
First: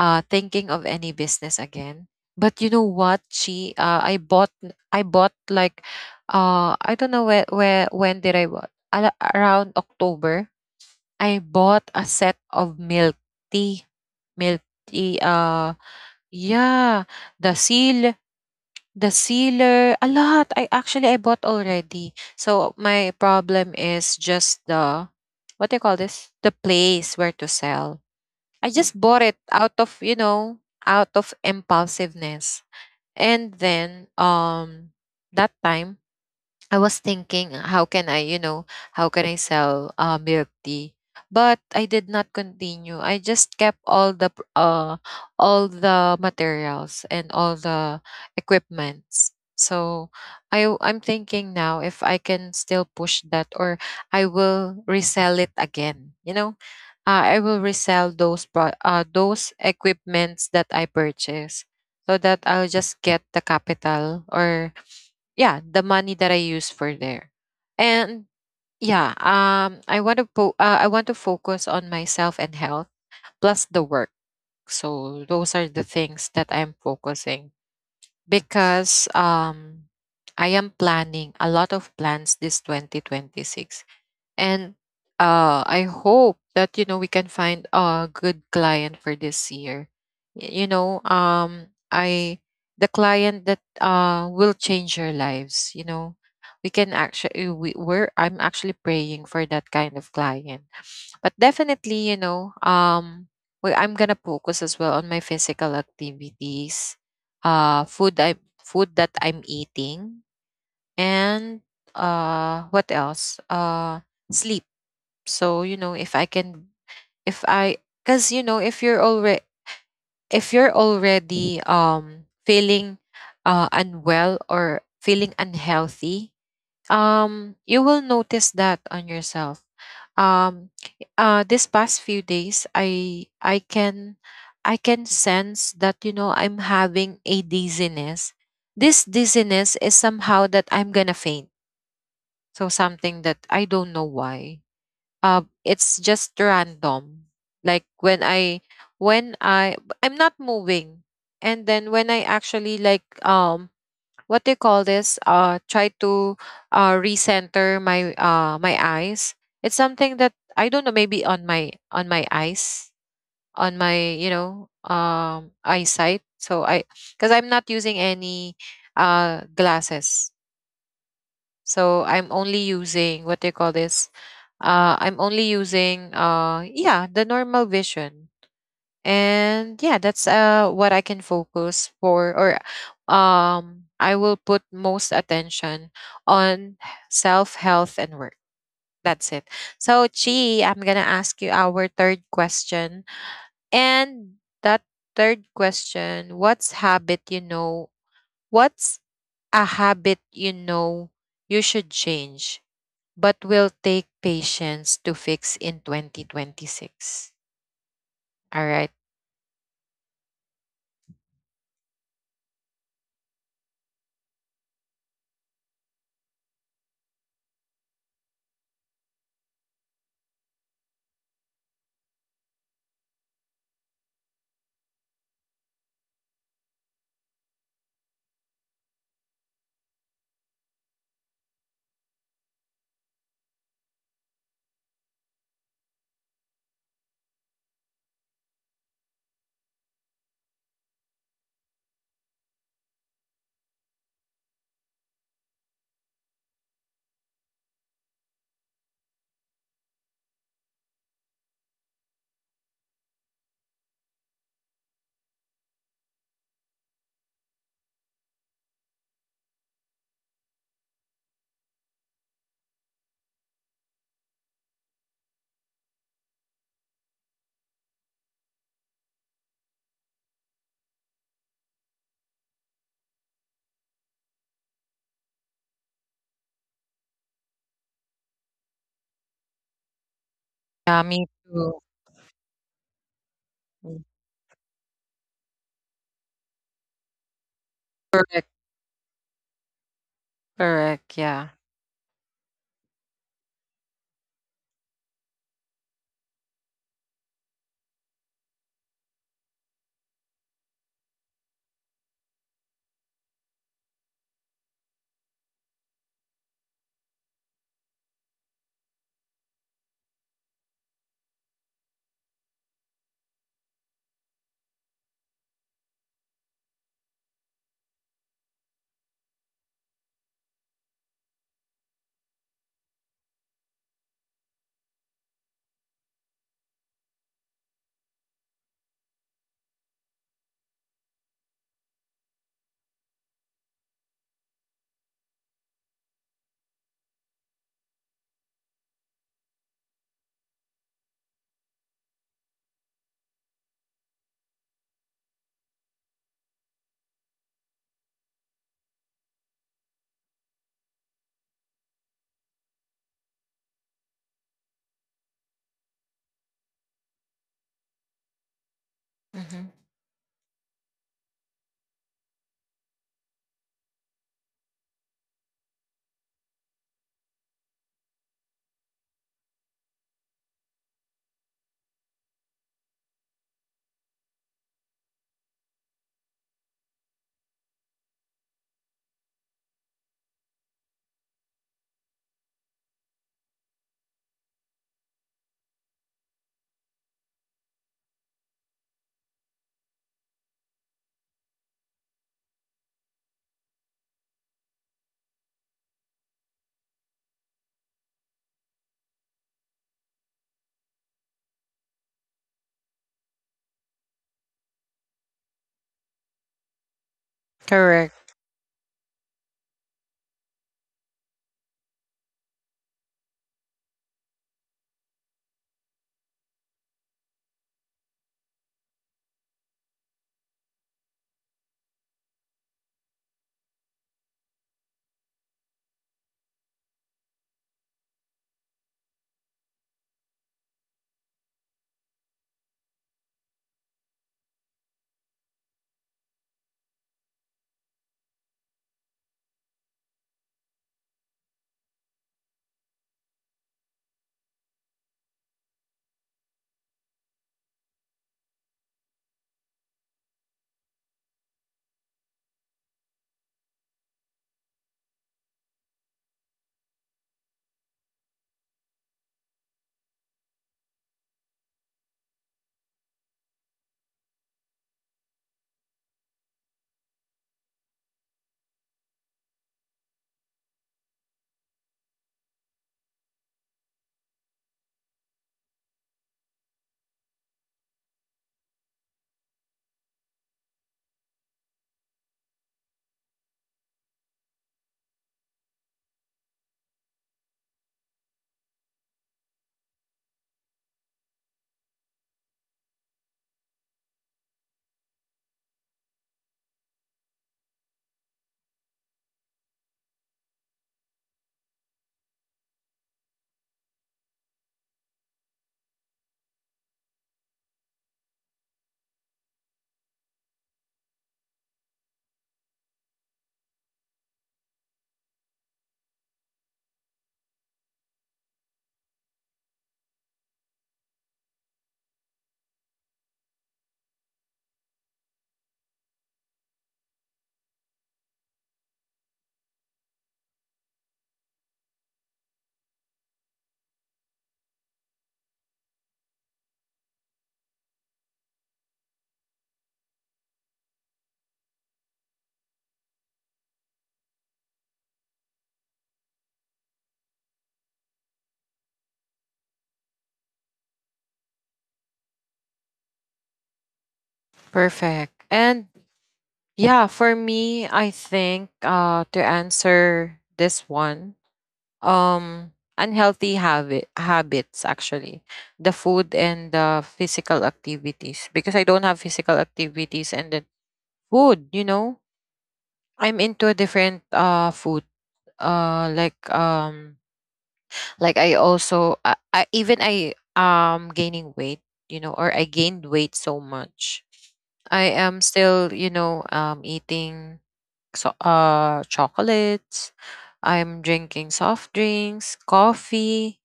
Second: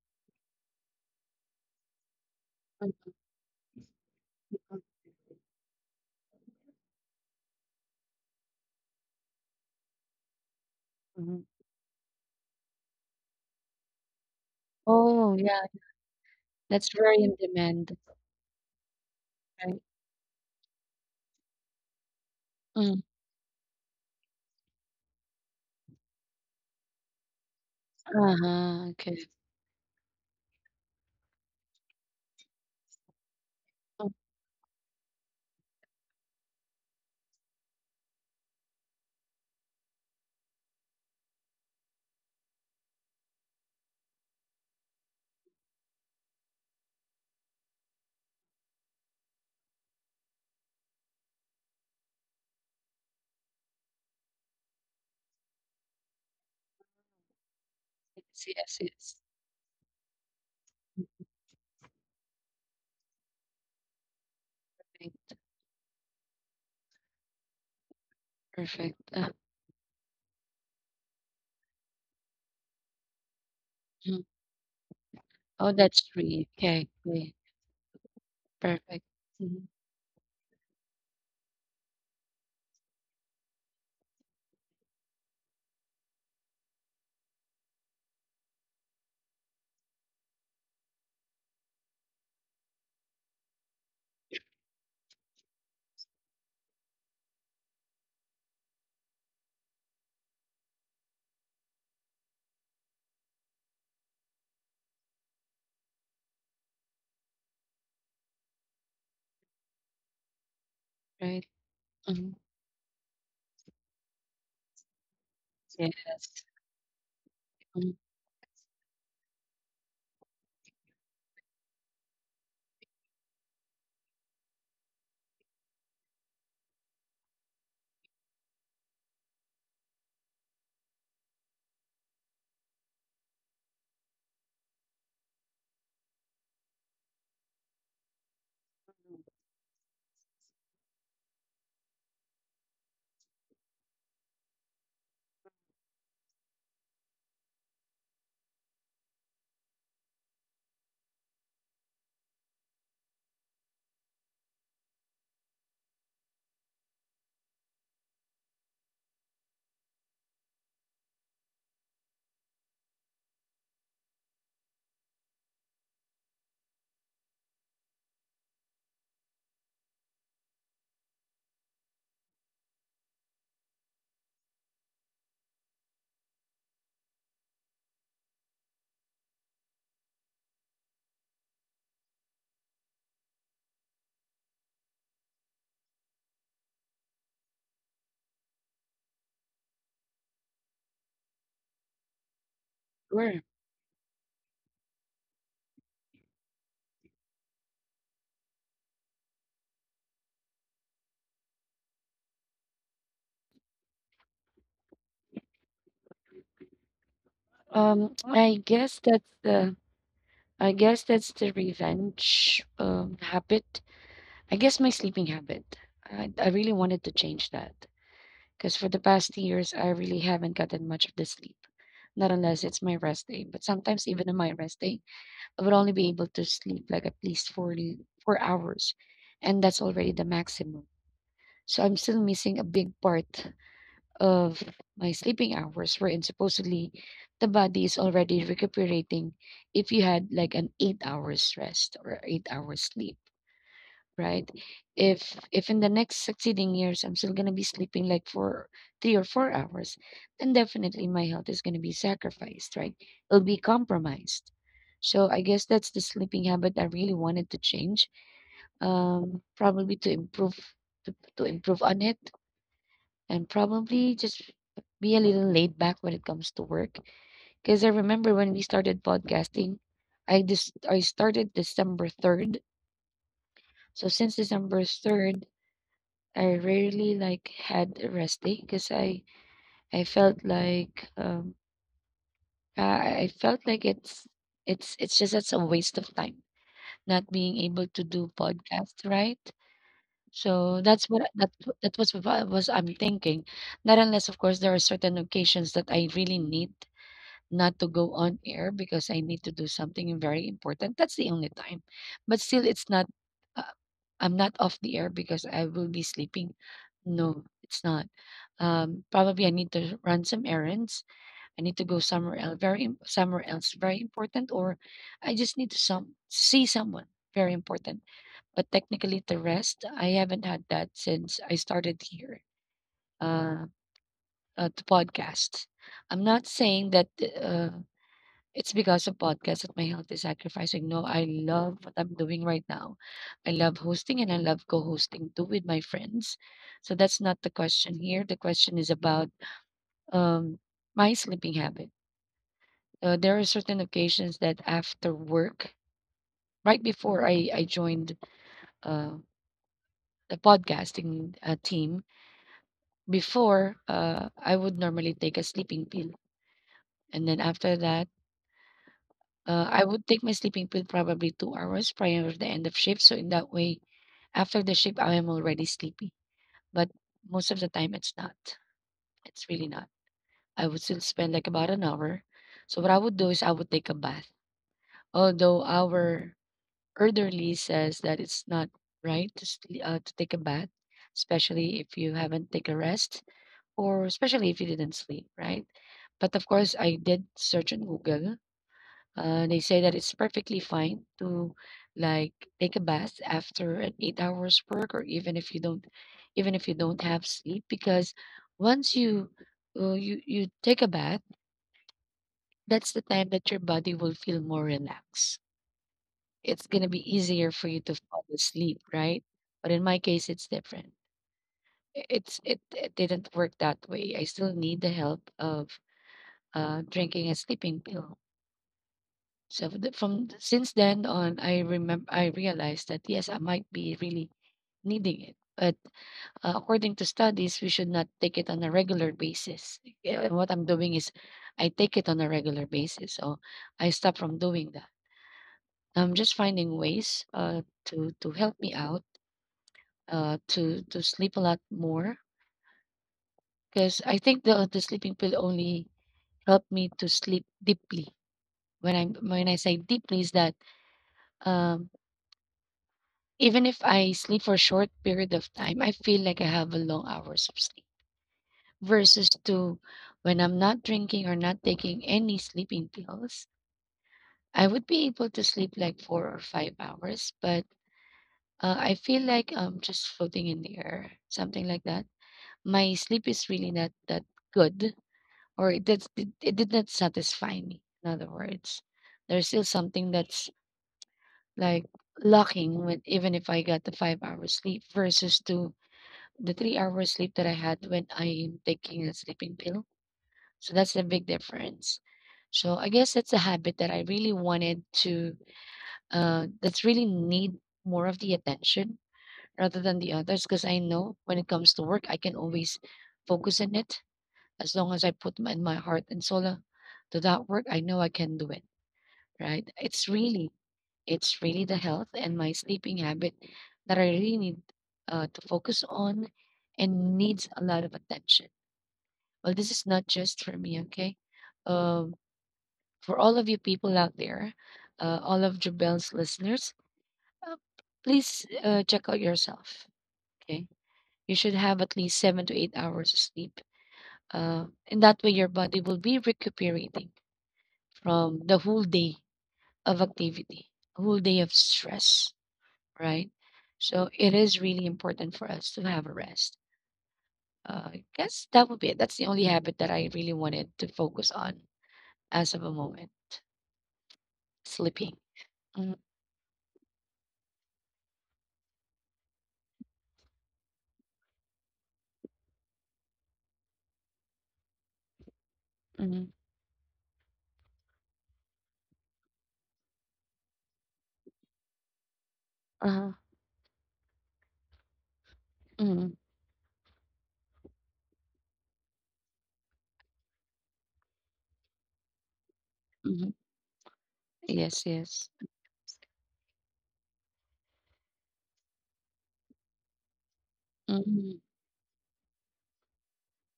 [SPEAKER 1] thinking of any business again. But you know
[SPEAKER 2] mm,
[SPEAKER 1] what,
[SPEAKER 2] mm,
[SPEAKER 1] I bought like, I don't know where, when did I bought? Around October, I
[SPEAKER 2] mhm.
[SPEAKER 1] bought a set of milk tea, milk tea.
[SPEAKER 2] Oh, yeah, that's
[SPEAKER 1] Yeah,
[SPEAKER 2] very in
[SPEAKER 1] the
[SPEAKER 2] demand,
[SPEAKER 1] seal, the
[SPEAKER 2] right?
[SPEAKER 1] sealer, a lot. I bought already. So
[SPEAKER 2] Mm,
[SPEAKER 1] my problem is just the, what do you call this? The place where to sell. I
[SPEAKER 2] uh-huh,
[SPEAKER 1] just
[SPEAKER 2] okay.
[SPEAKER 1] bought it out of, you know, out of impulsiveness. And
[SPEAKER 2] Oh,
[SPEAKER 1] then that time I was thinking, how can I, you know, how can I sell milk tea? But I did not continue. I just kept all the all the materials and all the equipments. So I'm thinking now if I can still push that or I will resell it again. You know, I will resell those
[SPEAKER 2] yes, yes, yes.
[SPEAKER 1] those equipments that I purchase so that I'll just get the capital or
[SPEAKER 2] Okay,
[SPEAKER 1] yeah the money that I use for there. And
[SPEAKER 2] perfect.
[SPEAKER 1] yeah, I want to I want to focus on myself and health plus the work.
[SPEAKER 2] Mhm.
[SPEAKER 1] So those
[SPEAKER 2] Oh,
[SPEAKER 1] are the
[SPEAKER 2] that's
[SPEAKER 1] things
[SPEAKER 2] 3,
[SPEAKER 1] that I'm
[SPEAKER 2] okay, okay,
[SPEAKER 1] focusing,
[SPEAKER 2] perfect.
[SPEAKER 1] because
[SPEAKER 2] Mhm,
[SPEAKER 1] I am planning a lot of plans this 2026. And I hope that, you know, we can find a good client for this year. You know, I the client that will change your lives. You know, we can actually we we're I'm actually praying for that kind of client. But definitely, you know, I'm gonna focus as well on my physical activities, uh, food I food that I'm eating,
[SPEAKER 2] right?
[SPEAKER 1] and
[SPEAKER 2] Mhm,
[SPEAKER 1] what else? Sleep. So, you know, if I
[SPEAKER 2] yes.
[SPEAKER 1] can if I
[SPEAKER 2] Mhm,
[SPEAKER 1] cuz you know, if you're already, if you're already feeling unwell or feeling unhealthy, you will notice that on yourself. Um this past few days I can sense that, you know, I'm having a dizziness. This dizziness is somehow that I'm going to faint. So something that I don't know why, it's just random. Like when I, when I I'm not moving, and then when I actually, like, what do you call this try to recenter my my eyes. It's something that I don't know, maybe on my, on my eyes, on my, you know, eyesight. So I, because I'm not using any glasses. So I'm only using what do you call this I'm only using yeah the normal vision and yeah that's what I can focus for or I will put most attention on self health and work. That's it. So Chi, I'm gonna ask you our third question.
[SPEAKER 2] sure.
[SPEAKER 1] And that Third question: what's a habit you should change but will take patience to fix in 2026. All
[SPEAKER 2] I
[SPEAKER 1] right.
[SPEAKER 2] guess that's the revenge habit. I guess my sleeping habit. I really wanted to change that. Because for the past years, I really haven't gotten much of the sleep. Not unless it's my rest day. But sometimes, even on my rest day, I would only be able to sleep like at least 40, 4 hours. And that's already the maximum. So I'm still missing a big part of my sleeping hours, wherein supposedly the body is already recuperating if you had like an 8 hours rest or 8 hours sleep, right? If in the next succeeding years I'm still gonna be sleeping like for 3 or 4 hours, then definitely my health is gonna be sacrificed, right? It'll be compromised. So I guess that's the sleeping habit I really wanted to change. Probably to improve to improve on it, and probably just be a little laid back when it comes to work. Because I remember when we started podcasting, I started December 3rd. So since December 3rd, I rarely like had a rest day because I felt
[SPEAKER 1] Yeah,
[SPEAKER 2] like
[SPEAKER 1] me
[SPEAKER 2] um
[SPEAKER 1] too.
[SPEAKER 2] I felt like
[SPEAKER 1] Mm.
[SPEAKER 2] it's just that's a waste of time not being able to do
[SPEAKER 1] Cor-
[SPEAKER 2] podcast, right. So
[SPEAKER 1] Correct.
[SPEAKER 2] that's what
[SPEAKER 1] Yeah.
[SPEAKER 2] that that was what I'm thinking. Not unless of course there are certain occasions that I really need not to go on air because I need to do something very important. That's the only time. But still, it's not, uh, I'm not off the air because I will be sleeping. No, it's not. Probably I need to run some errands. I need to go somewhere else, somewhere else, very important, or I just need to some see someone very important. But technically, the rest I haven't had that since I started here uh, to podcast. I'm not saying that. Uh, it's because of podcasts that my health is sacrificing. No, I love what I'm doing right now. I love hosting and I love co-hosting too with my friends. So that's not the question here. The question is about um my sleeping habit. There are certain occasions that after work, right before I joined uh the podcasting team, before I would normally take a sleeping pill, and then after that.
[SPEAKER 1] hmm
[SPEAKER 2] I would take my sleeping pill probably 2 hours prior to the end of shift. So in that way, after the shift, I am already sleepy, but most of the time it's not. It's really not. I would still spend like about an hour. So what I would do is I would take a bath. Although our elderly says that it's not right to sleep to take a bath, especially if you haven't take a rest or especially if you didn't sleep, right? But of course, I did search on Google. They say that it's perfectly fine to like take a bath after an 8 hours work or even if you don't have sleep, because once you you you take a bath, that's the time that your body will feel more relaxed. It's going to be easier for you to fall
[SPEAKER 1] Correct.
[SPEAKER 2] asleep, right? But in my case it's different. It didn't work that way. I still need the help of drinking a sleeping pill. So since then on, I remember I realized that yes, I might be really needing it. But according to studies, we should not take it on a regular basis. Yeah, and what I'm doing is, I take it on a regular basis, so I stop from doing that. I'm just finding ways to help me out to sleep a lot more, because I think the sleeping pill only helped me to sleep deeply. When I say deeply is that, um, even if I sleep for a short period of time, I feel like I have a long hours of sleep versus to when I'm not drinking or not taking any sleeping pills, I would be able to sleep like 4 or 5 hours, but I feel like I'm just floating in the air, something like that. My sleep is really not that good, or it did not satisfy me. In other words, there's still something that's like lacking, when, even if I got the 5 hours sleep versus to the 3 hours sleep that I had when I'm taking a sleeping pill. So that's the big difference. So I guess that's a habit that I really wanted to, that's really need more of the attention rather than the others, because I know when it comes to work, I can always focus on it as long as I put my, my heart and soul to that work. I know I can do it, right? It's really the health and my sleeping habit that I really need to focus on, and needs a lot of attention. Well, this is not just for me, okay? Um, for all of you people out there, all of Jubel's listeners, uh, please check out yourself, okay? You should have at least 7 to 8 hours of sleep. And that way, your body will be recuperating from the whole day of activity, whole day of stress, right? So it is really important for us to have a rest. I guess that would be it. That's the only habit that I really wanted to focus on as of a moment. Sleeping.
[SPEAKER 1] Perfect. And
[SPEAKER 2] Mm,
[SPEAKER 1] yeah, for me, I think to answer this one, um unhealthy habits actually. The
[SPEAKER 2] mhm,
[SPEAKER 1] food and the physical activities, because I don't have physical activities, and then food, you know.
[SPEAKER 2] uh-huh,
[SPEAKER 1] I'm into a different food
[SPEAKER 2] mhm,
[SPEAKER 1] uh like um like I also I even I gaining weight, you know, or I gained
[SPEAKER 2] mhm.
[SPEAKER 1] weight so much.
[SPEAKER 2] Yes,
[SPEAKER 1] I
[SPEAKER 2] yes.
[SPEAKER 1] am still, you know, eating so chocolates. I'm
[SPEAKER 2] Mhm,
[SPEAKER 1] drinking soft drinks, coffee.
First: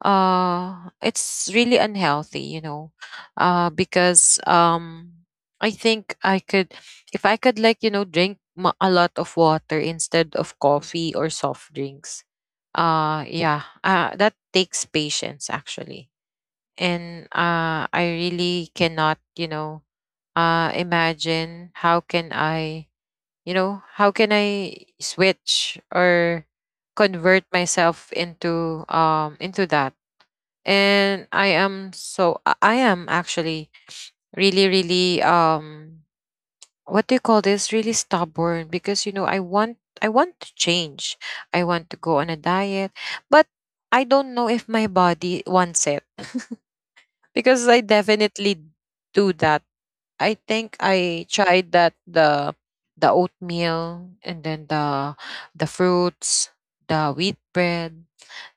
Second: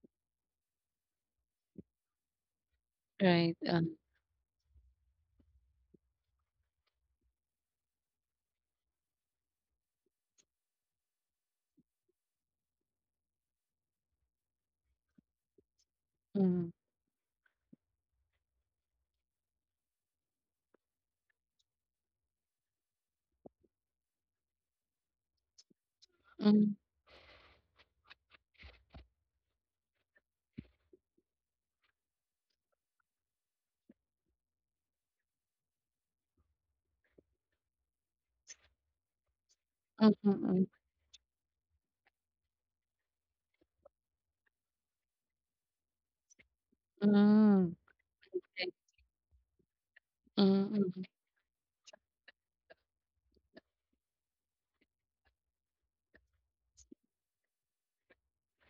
[SPEAKER 1] It's really unhealthy, you know.
[SPEAKER 2] right, uh.
[SPEAKER 1] Because I think I could, if I could, like, you know, drink a lot of water instead of coffee or soft drinks. Yeah that takes patience actually.
[SPEAKER 2] Mhm,
[SPEAKER 1] And I really cannot, you know, imagine how can I, you know, how can I switch or
[SPEAKER 2] mm,
[SPEAKER 1] convert myself into that. And I am, so I am actually really really what do you call this really stubborn, because you know,
[SPEAKER 2] mm,
[SPEAKER 1] I want
[SPEAKER 2] mm,
[SPEAKER 1] to change. I want to go on a diet, but I don't know if my body wants it,
[SPEAKER 2] mm, mm.
[SPEAKER 1] because I definitely
[SPEAKER 2] Right.
[SPEAKER 1] do that.
[SPEAKER 2] Mm,
[SPEAKER 1] I think
[SPEAKER 2] mhm,
[SPEAKER 1] I tried that, the oatmeal, and then the fruits, the wheat bread.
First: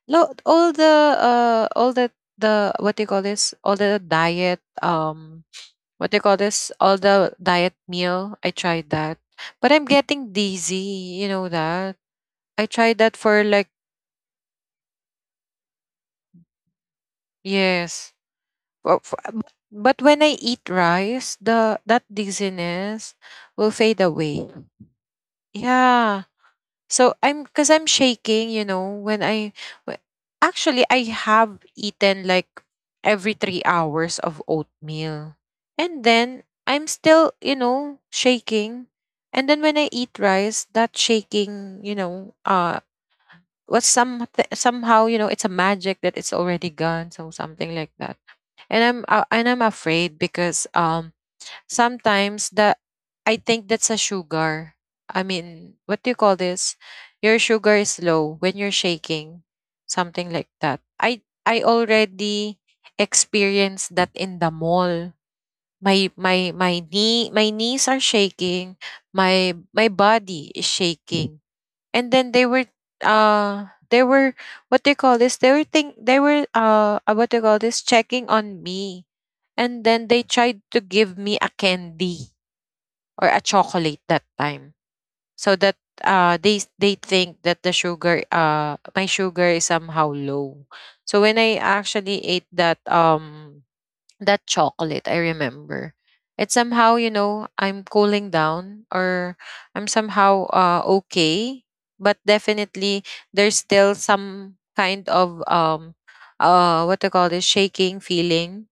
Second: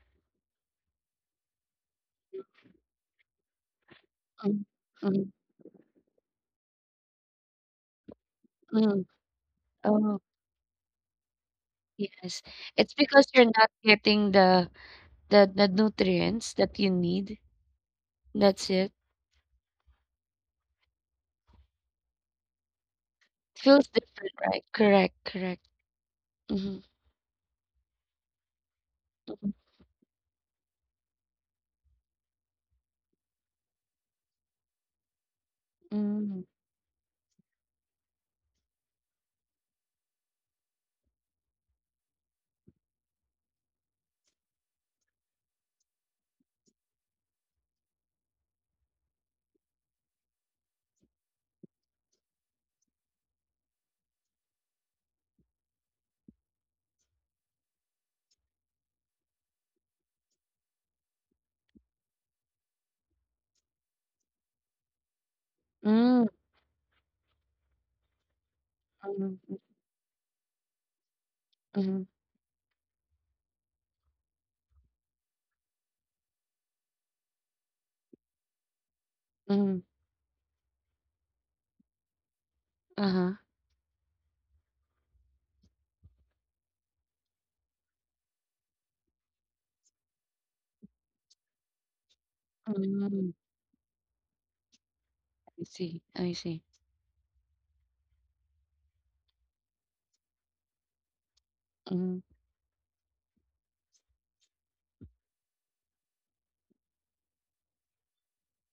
[SPEAKER 1] No, all the what do you call this? all the diet,
[SPEAKER 2] mm, mm,
[SPEAKER 1] what do you call this? all the diet meal. I tried that.
[SPEAKER 2] mm.
[SPEAKER 1] But I'm getting
[SPEAKER 2] Oh,
[SPEAKER 1] dizzy, you know that.
[SPEAKER 2] yes.
[SPEAKER 1] I tried
[SPEAKER 2] It's
[SPEAKER 1] that
[SPEAKER 2] because
[SPEAKER 1] for
[SPEAKER 2] you're
[SPEAKER 1] like,
[SPEAKER 2] not getting the the nutrients that you need.
[SPEAKER 1] yes.
[SPEAKER 2] That's
[SPEAKER 1] for-
[SPEAKER 2] it.
[SPEAKER 1] for- But but when I eat rice, the that dizziness will fade
[SPEAKER 2] Feels
[SPEAKER 1] away.
[SPEAKER 2] different, right? Correct, correct.
[SPEAKER 1] Yeah.
[SPEAKER 2] Mhm,
[SPEAKER 1] So I'm, because I'm shaking, you know,
[SPEAKER 2] mhm,
[SPEAKER 1] wh- actually I have eaten like every 3 hours of oatmeal. And
[SPEAKER 2] mm,
[SPEAKER 1] then I'm still, you know, shaking. And then when I eat rice, that shaking, you know, was some somehow, you know, it's a magic that it's already gone. So something like that. And I'm afraid because sometimes the I think that's a sugar. I mean, what do you call this? Your sugar is low when you're shaking, something like that. I already experienced that in the mall. My
[SPEAKER 2] mm,
[SPEAKER 1] my my knee my knees are shaking.
[SPEAKER 2] mm,
[SPEAKER 1] My
[SPEAKER 2] mm,
[SPEAKER 1] my body is shaking
[SPEAKER 2] mm,
[SPEAKER 1] and then they were what they call this they were think they were what they call this checking on me, and
[SPEAKER 2] mm.
[SPEAKER 1] then they tried to give me a candy or a
[SPEAKER 2] Uh-huh.
[SPEAKER 1] chocolate that time, so that they think that the sugar my sugar is somehow low. So when I actually ate that
[SPEAKER 2] Mm,
[SPEAKER 1] that chocolate, I
[SPEAKER 2] I
[SPEAKER 1] remember,
[SPEAKER 2] see, I
[SPEAKER 1] it's
[SPEAKER 2] see.
[SPEAKER 1] somehow, you know, I'm cooling down, or I'm somehow okay. But
[SPEAKER 2] Mm.
[SPEAKER 1] definitely, there's still some kind of what do you call this, shaking feeling.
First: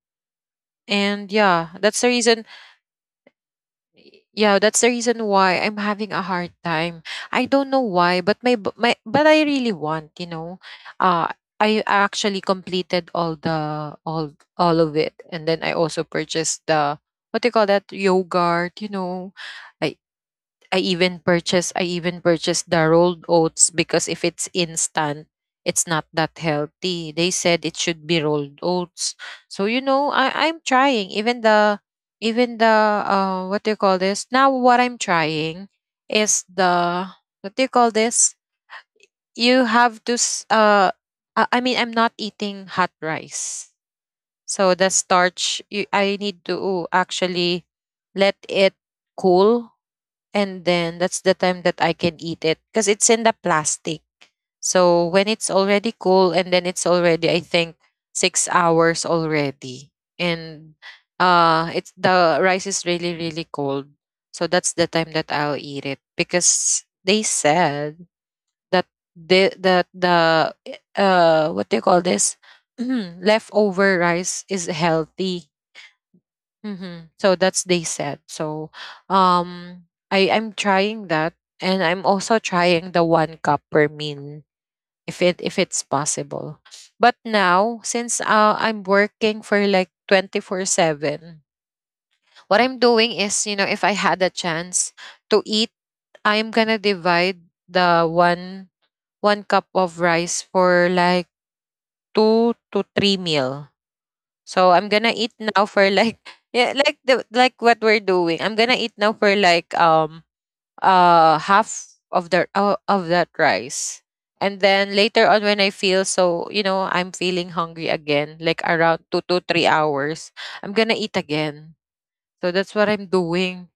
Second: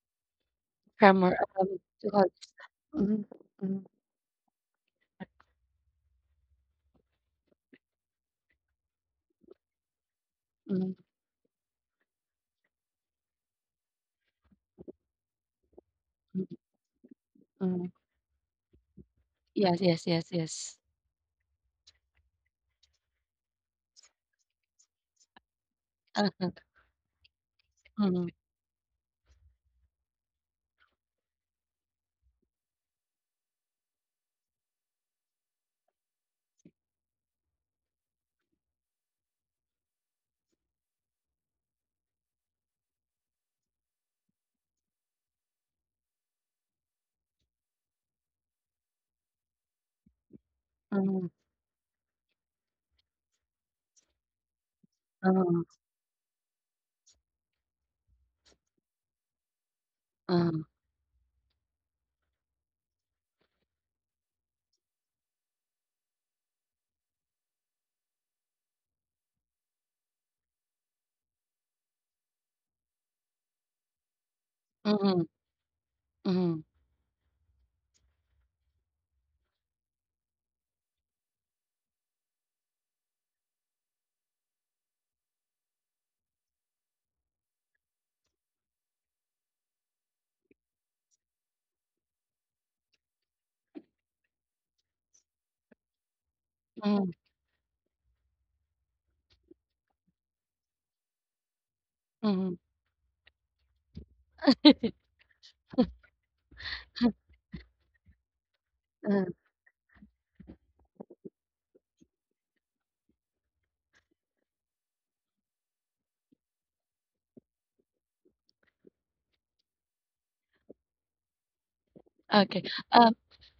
[SPEAKER 1] And
[SPEAKER 2] Cramer,
[SPEAKER 1] yeah, that's the
[SPEAKER 2] to
[SPEAKER 1] reason,
[SPEAKER 2] hearts. Mhm, mhm,
[SPEAKER 1] yeah, that's the reason why I'm having a hard time. I don't know why, but my b- my but I really want, you know,
[SPEAKER 2] mhm,
[SPEAKER 1] uh I actually completed all the all of it, and then I also
[SPEAKER 2] mhm,
[SPEAKER 1] purchased the, what do you call that,
[SPEAKER 2] mhm.
[SPEAKER 1] yogurt, you know.
[SPEAKER 2] Yes,
[SPEAKER 1] i
[SPEAKER 2] yes, yes, yes.
[SPEAKER 1] I even purchase the rolled oats, because if it's instant, it's not that
[SPEAKER 2] Uh-huh.
[SPEAKER 1] healthy. They said it should be
[SPEAKER 2] Mhm,
[SPEAKER 1] rolled oats. So you know, I'm trying even the what do you call this? Now what I'm trying is the what do you call this? you have to s- I mean, I'm not eating hot rice. So the starch, I need to actually let it cool, and then that's the
[SPEAKER 2] mhm,
[SPEAKER 1] time that I can eat it, because it's in the plastic. So when it's
[SPEAKER 2] mhm,
[SPEAKER 1] already cool, and then it's already, I think, 6 hours already, and
[SPEAKER 2] mhm,
[SPEAKER 1] it's, the rice is really really cold. So that's the time that I'll eat it, because they said that that the eh, what do you call this leftover rice is
[SPEAKER 2] mhm,
[SPEAKER 1] healthy.
[SPEAKER 2] mhm,
[SPEAKER 1] Mm-hmm. So that's, they said. So um I I'm trying that, and I'm also trying the one cup per meal, if it's possible. But now since I'm working for like 24/7, what I'm doing is, you know, if I had a chance to eat, I'm going to
[SPEAKER 2] mhm,
[SPEAKER 1] divide the one one cup of rice for like two
[SPEAKER 2] mhm.
[SPEAKER 1] to three meal. So I'm gonna eat now for like, yeah, like the, like what we're doing. I'm gonna eat now for
[SPEAKER 2] Uh,
[SPEAKER 1] like half of the of that rice. And then later on when I feel so, you know, I'm feeling hungry again, like around 2 to 3 hours, I'm gonna eat again. So that's
[SPEAKER 2] okay.
[SPEAKER 1] what I'm
[SPEAKER 2] Um,
[SPEAKER 1] doing.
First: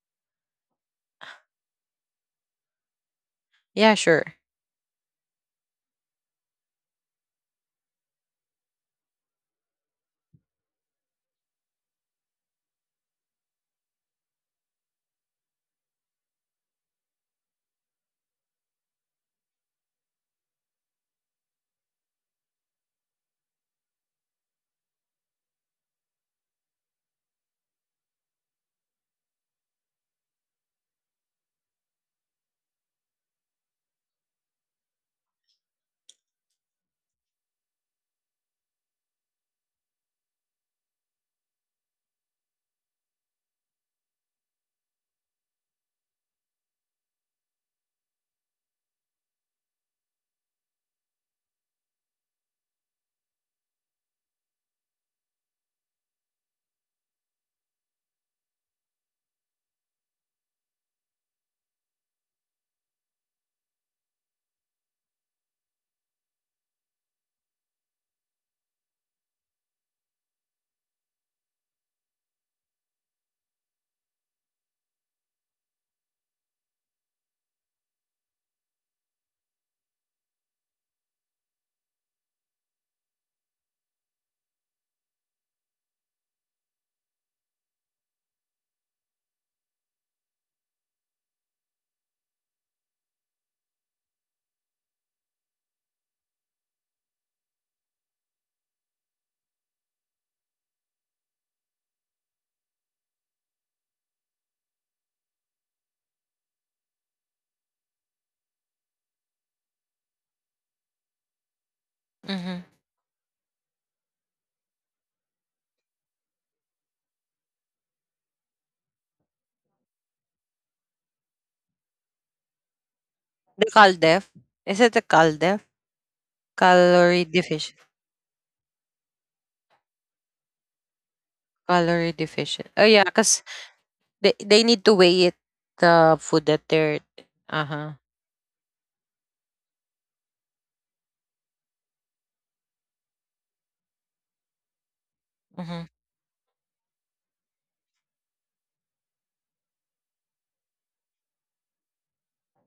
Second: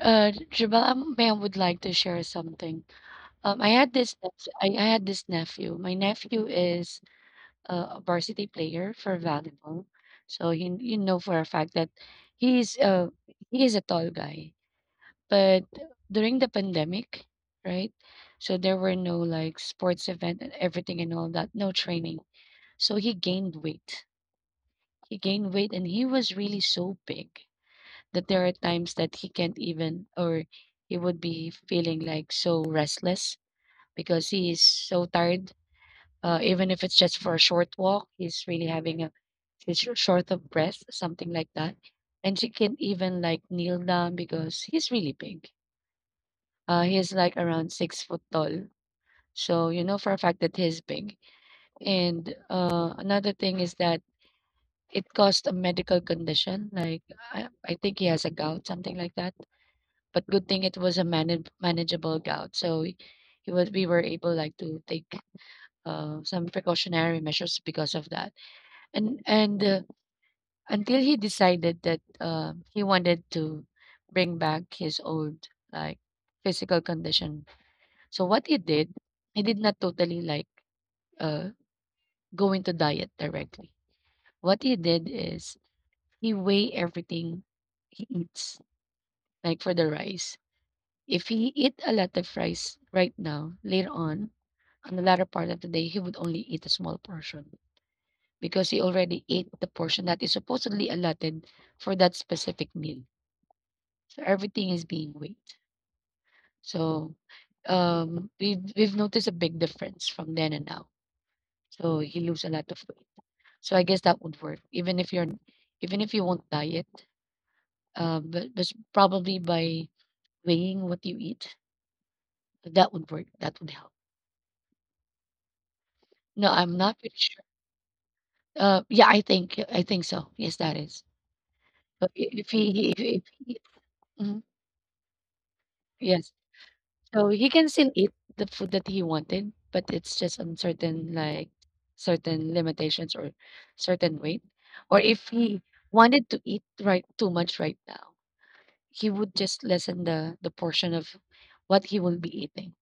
[SPEAKER 2] Jabal, may I would like to share something. I had
[SPEAKER 1] Yeah,
[SPEAKER 2] this,
[SPEAKER 1] sure.
[SPEAKER 2] I had this nephew. My nephew is a varsity player for volleyball, so you know for a fact that he's uh he is a tall guy. But during the pandemic, right? So there were no like sports event and everything and all that, no training. So he gained weight. He gained weight and he was really so big that there are times that he can't even, or he would be feeling like so restless because he is so tired. Even if it's just for a short walk, he's really having a short of breath, something like that. And she can't even like kneel down because he's really big. He's like around 6-foot tall. So you know for a fact that he's big. And another thing is that it caused a medical condition. Like I think he has a gout, something like that. But good thing it was a manageable gout. So he was we were able like to take some precautionary measures because of that. And until he decided that he wanted to bring back his old like physical condition. So what he did not totally like uh go into diet directly. What he did is he weigh everything he eats, like for the rice. If he eat a lot of rice right now, later on the latter part of the day, he would only eat a small portion because he already ate the portion that is supposedly allotted for that specific meal. So everything is being weighed. So we've noticed a big difference from then and now. So he lose a
[SPEAKER 1] Mm-hmm.
[SPEAKER 2] lot of weight. So I guess that would work, even if you won't diet, but probably by weighing what you eat, that would work. That
[SPEAKER 1] The
[SPEAKER 2] would help.
[SPEAKER 1] caldef. Is it the caldef?
[SPEAKER 2] No, I'm not pretty
[SPEAKER 1] Calorie
[SPEAKER 2] sure.
[SPEAKER 1] deficient.
[SPEAKER 2] Yeah, I think so. Yes, that is.
[SPEAKER 1] Calorie
[SPEAKER 2] But
[SPEAKER 1] deficient. Oh yeah,
[SPEAKER 2] if
[SPEAKER 1] because
[SPEAKER 2] he mhm,
[SPEAKER 1] they need to weigh it, the
[SPEAKER 2] yes,
[SPEAKER 1] food that they're,
[SPEAKER 2] so he can
[SPEAKER 1] uh-huh.
[SPEAKER 2] still eat the food that he wanted, but it's just on certain like certain limitations or certain weight, or if he
[SPEAKER 1] Mm-hmm.
[SPEAKER 2] wanted to eat right too much right now. He would just lessen the portion of what he will be eating,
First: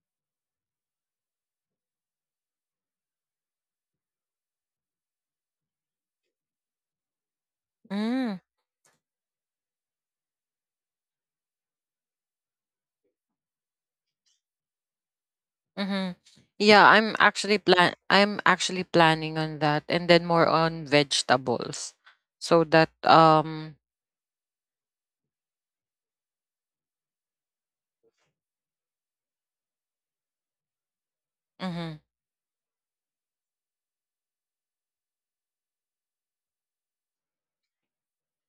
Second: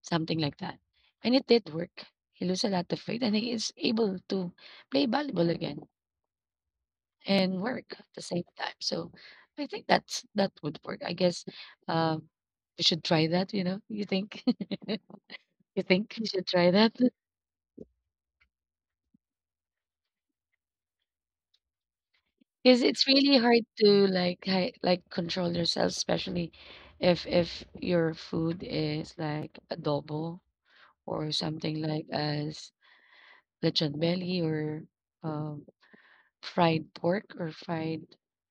[SPEAKER 2] something like that. And it did work. He lose a lot of weight and he is able to play volleyball again and work at the
[SPEAKER 1] Mm,
[SPEAKER 2] same time. So I think that's that would work. I guess um we should try that, you know. You think, you
[SPEAKER 1] mm-hmm.
[SPEAKER 2] think we should try
[SPEAKER 1] Yeah,
[SPEAKER 2] that?
[SPEAKER 1] I'm actually planning on that, and then more on vegetables. So
[SPEAKER 2] Because
[SPEAKER 1] that
[SPEAKER 2] it's really hard to like like control yourself, especially if your food is like adobo or something
[SPEAKER 1] mm-hmm.
[SPEAKER 2] like as lechon belly or um, fried pork or fried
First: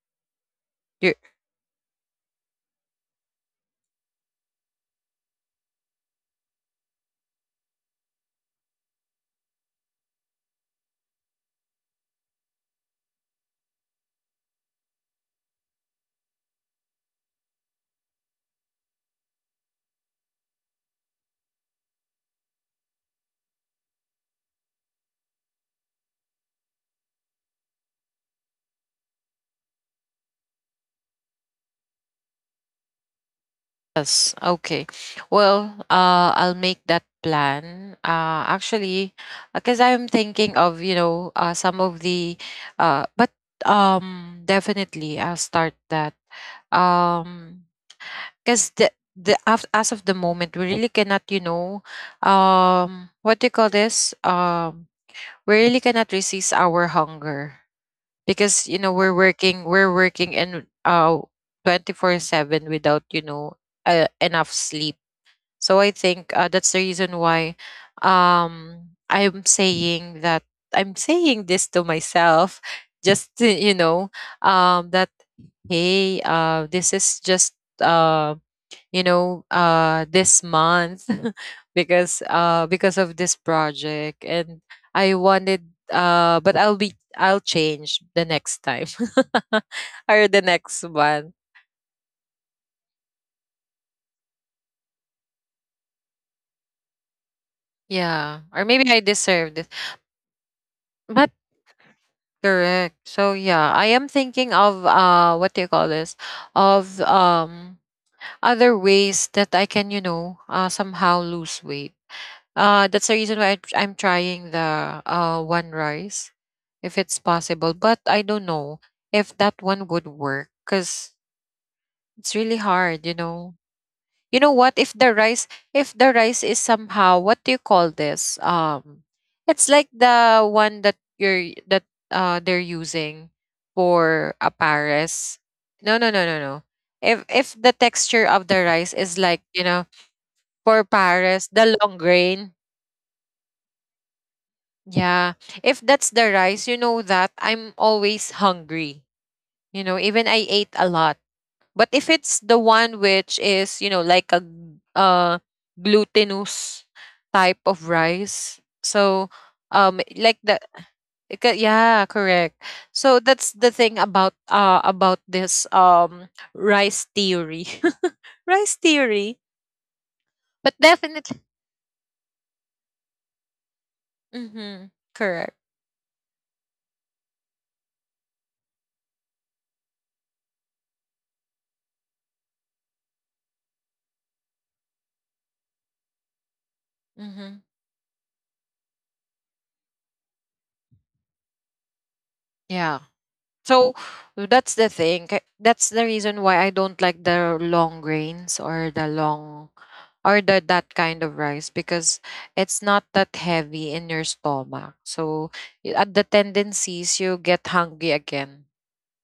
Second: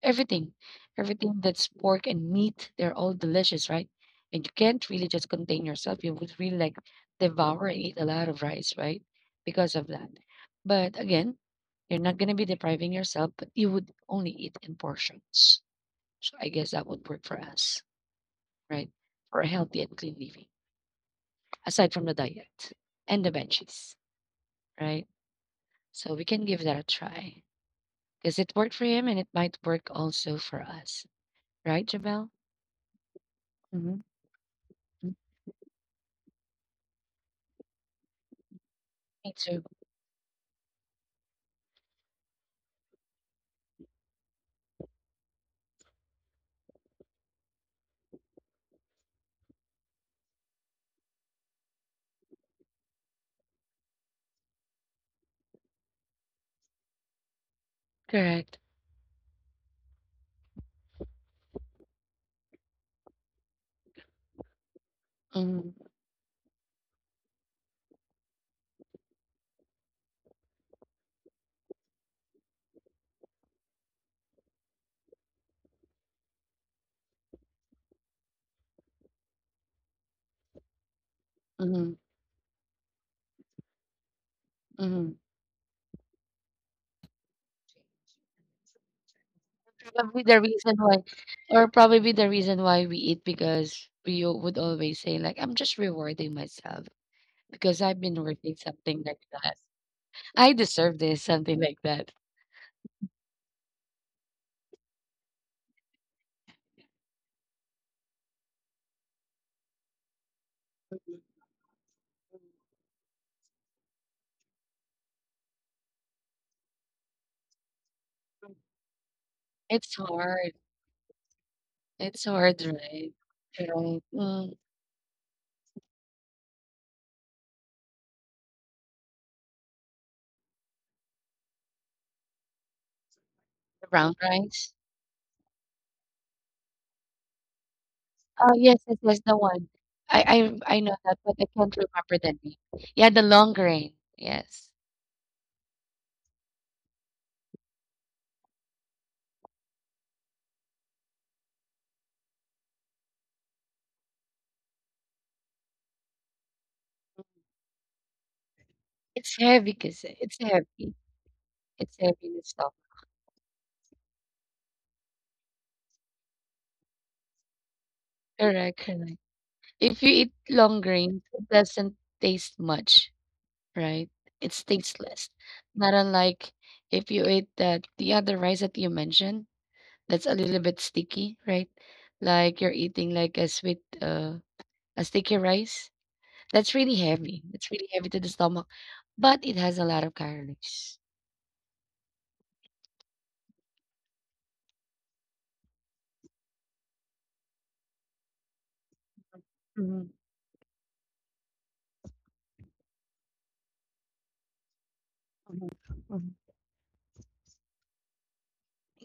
[SPEAKER 2] everything, everything that's pork and meat. They're all delicious, right? And you can't really just contain yourself. You would really like devour and eat a lot of rice, right? Because of that. But again, you're not going to be depriving yourself, but you would only eat in portions. So I guess that would work for us, right? For a healthy and clean living, aside from the diet and the benches, right? So we can give that a try. 'Cause it worked for him and it might work also for us. Right, Jamel? Mhm.
[SPEAKER 1] Yes, okay.
[SPEAKER 2] Mm.
[SPEAKER 1] Well, I'll make that plan. Actually,
[SPEAKER 2] Me too.
[SPEAKER 1] because I'm thinking of, you know, some of the, but definitely I'll start that. Um Because as of the moment, we really cannot, you know, what do you call this? We really cannot resist our hunger,
[SPEAKER 2] Correct.
[SPEAKER 1] because you know, we're working in 24/7, without, you know, enough sleep. So
[SPEAKER 2] Mhm,
[SPEAKER 1] I think that's the reason why um I'm saying that I'm saying this to myself, just to, you know, that hey, this is just um you know, this month,
[SPEAKER 2] mhm,
[SPEAKER 1] because of this project, and I
[SPEAKER 2] mhm.
[SPEAKER 1] wanted, but I'll, be I'll change the next time,
[SPEAKER 2] Probably
[SPEAKER 1] or
[SPEAKER 2] the
[SPEAKER 1] the
[SPEAKER 2] reason
[SPEAKER 1] next
[SPEAKER 2] why
[SPEAKER 1] one.
[SPEAKER 2] Probably the reason why we eat, because we al would always say like, "I'm just rewarding myself because I've been
[SPEAKER 1] Yeah,
[SPEAKER 2] working,"
[SPEAKER 1] or maybe I
[SPEAKER 2] something like that.
[SPEAKER 1] deserve it.
[SPEAKER 2] "I deserve this,"
[SPEAKER 1] But
[SPEAKER 2] something like that.
[SPEAKER 1] correct. So yeah, I am thinking of, what do you call this of other ways that I can, you know, somehow
[SPEAKER 2] Mhm,
[SPEAKER 1] lose weight.
[SPEAKER 2] mhm.
[SPEAKER 1] That's the reason why I'm trying the one rice, if it's possible. But I don't know if that one
[SPEAKER 2] It's
[SPEAKER 1] would work,
[SPEAKER 2] hard.
[SPEAKER 1] because
[SPEAKER 2] It's
[SPEAKER 1] it's really
[SPEAKER 2] hard,
[SPEAKER 1] hard,
[SPEAKER 2] right?
[SPEAKER 1] you know.
[SPEAKER 2] Right.
[SPEAKER 1] You know
[SPEAKER 2] Mm,
[SPEAKER 1] what? If the rice is somehow, what do you call this? It's like the one that you're that they're using
[SPEAKER 2] brown
[SPEAKER 1] for a
[SPEAKER 2] rice.
[SPEAKER 1] Paris. No, no, no, no, no. If the texture of the
[SPEAKER 2] Oh,
[SPEAKER 1] rice
[SPEAKER 2] yes, yes,
[SPEAKER 1] is
[SPEAKER 2] yes,
[SPEAKER 1] like,
[SPEAKER 2] the
[SPEAKER 1] you
[SPEAKER 2] one.
[SPEAKER 1] know,
[SPEAKER 2] I
[SPEAKER 1] for
[SPEAKER 2] I I know that,
[SPEAKER 1] Paris,
[SPEAKER 2] but I
[SPEAKER 1] the
[SPEAKER 2] can't
[SPEAKER 1] long
[SPEAKER 2] remember the
[SPEAKER 1] grain.
[SPEAKER 2] name. Yeah, the long grain. Yes.
[SPEAKER 1] Yeah. If that's the rice, you know that I'm always hungry. You know, even I ate a lot. But if it's the one which is, you know, like glutinous type of rice. So
[SPEAKER 2] It's heavy
[SPEAKER 1] um
[SPEAKER 2] because
[SPEAKER 1] like
[SPEAKER 2] it's
[SPEAKER 1] the
[SPEAKER 2] heavy. It's
[SPEAKER 1] yeah,
[SPEAKER 2] heavy in the
[SPEAKER 1] correct.
[SPEAKER 2] stomach.
[SPEAKER 1] So that's the thing about this rice theory. rice
[SPEAKER 2] Correct, correct.
[SPEAKER 1] theory.
[SPEAKER 2] If you eat
[SPEAKER 1] But
[SPEAKER 2] long grain,
[SPEAKER 1] definitely.
[SPEAKER 2] it doesn't taste much, right? It's
[SPEAKER 1] Mhm.
[SPEAKER 2] tasteless.
[SPEAKER 1] Correct.
[SPEAKER 2] Not unlike if you eat that the other rice that you mentioned, that's a little bit sticky, right? Like you're eating like a sweet a sticky rice. That's really heavy.
[SPEAKER 1] Mhm.
[SPEAKER 2] That's really heavy to the stomach, but it has a lot of calories.
[SPEAKER 1] Yeah. So that's the thing. That's the reason why I don't like the long grains, or the long,
[SPEAKER 2] Mhm,
[SPEAKER 1] or the that kind of rice, because it's not that heavy in your stomach. So
[SPEAKER 2] mhm,
[SPEAKER 1] at the
[SPEAKER 2] mhm.
[SPEAKER 1] tendencies you get hungry again.